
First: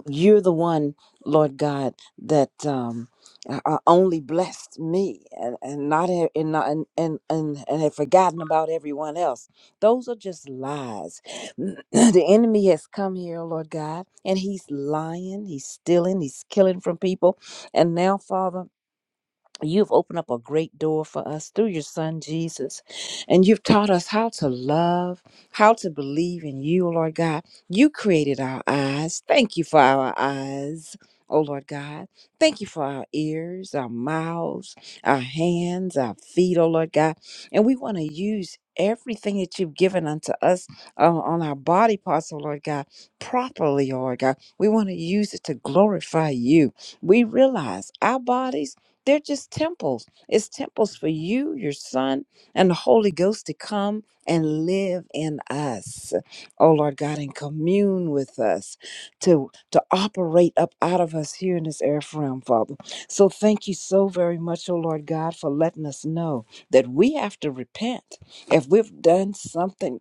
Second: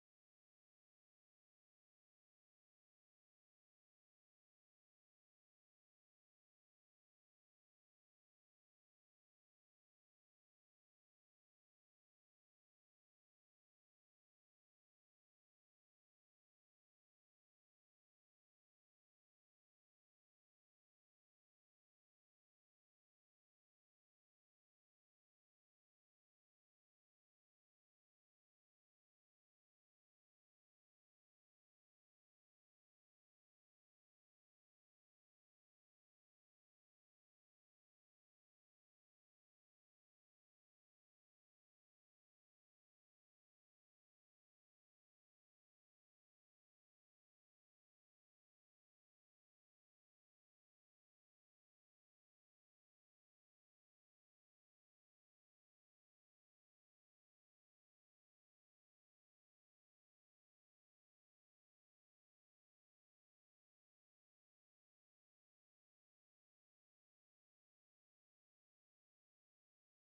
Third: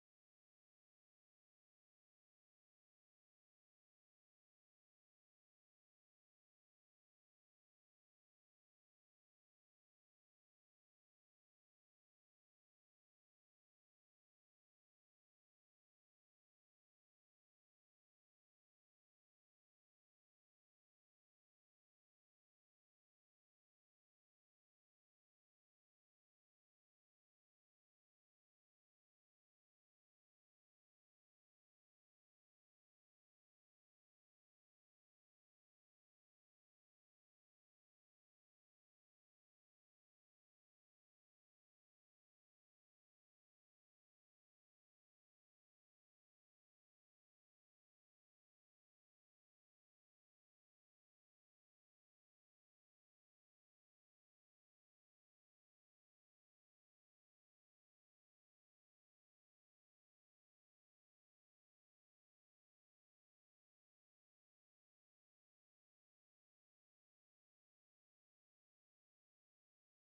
Speaker 2: you're the one lord god that um uh, uh, only blessed me and, and not e- and not and, and and and had forgotten about everyone else those are just lies the enemy has come here lord god and he's lying he's stealing he's killing from people and now father You've opened up a great door for us through your son Jesus, and you've taught us how to love, how to believe in you, Lord God. You created our eyes. Thank you for our eyes, oh Lord God. Thank you for our ears, our mouths, our hands, our feet, oh Lord God. And we want to use everything that you've given unto us uh, on our body parts, oh Lord God, properly, oh Lord God. We want to use it to glorify you. We realize our bodies. They're just temples. It's temples for you, your son, and the Holy Ghost to come and live in us. Oh Lord God, and commune with us to to operate up out of us here in this earth realm, Father. So thank you so very much, oh Lord God, for letting us know that we have to repent. If we've done something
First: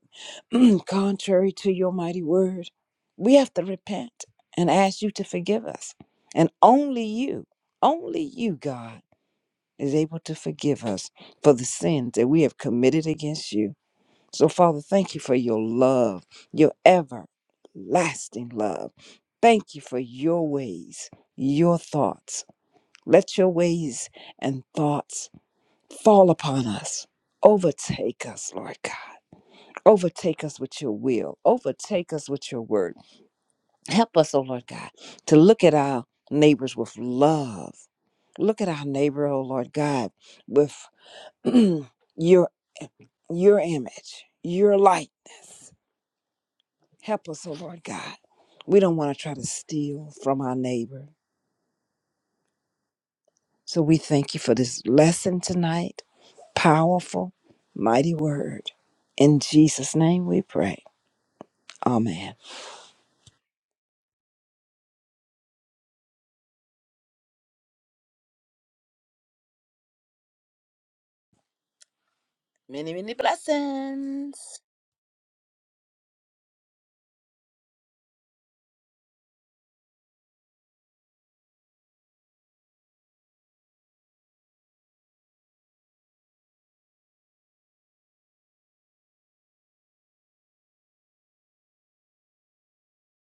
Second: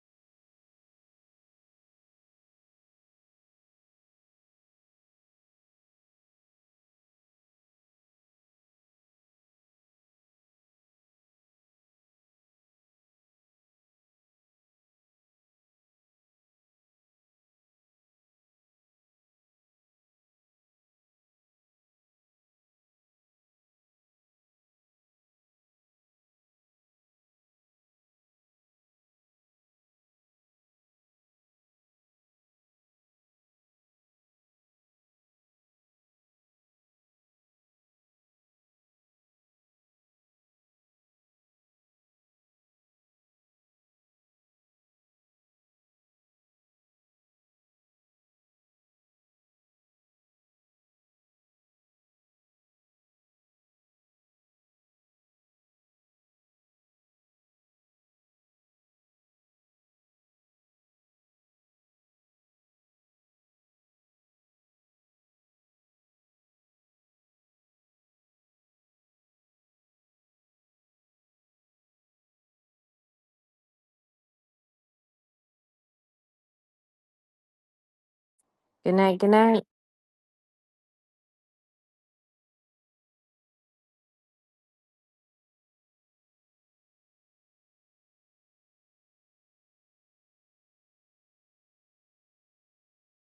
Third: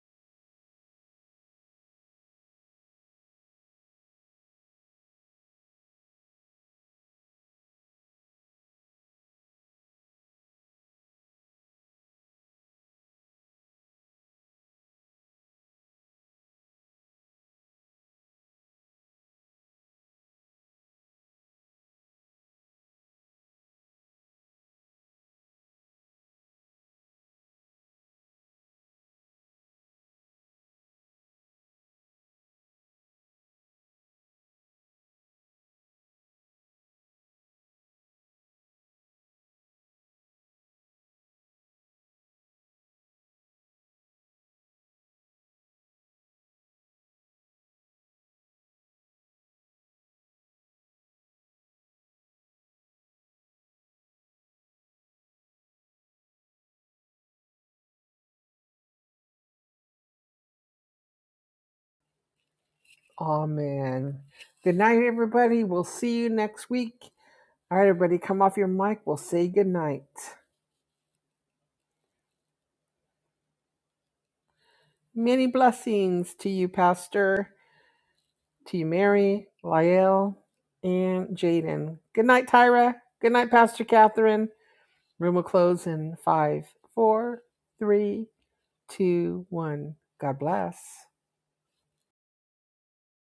Speaker 2: contrary to your mighty word, we have to repent and ask you to forgive us. And only you, only you, God is able to forgive us for the sins that we have committed against you. So, Father, thank you for your love, your everlasting love. Thank you for your ways, your thoughts. Let your ways and thoughts fall upon us. Overtake us, Lord God. Overtake us with your will. Overtake us with your word. Help us, oh Lord God, to look at our neighbors with love. Look at our neighbor, oh Lord God, with your your image, your likeness. Help us, oh Lord God. We don't want to try to steal from our neighbor. So we thank you for this lesson tonight. Powerful, mighty word. In Jesus' name we pray. Amen. Many, many blessings.
Speaker 3: Good night. Good night.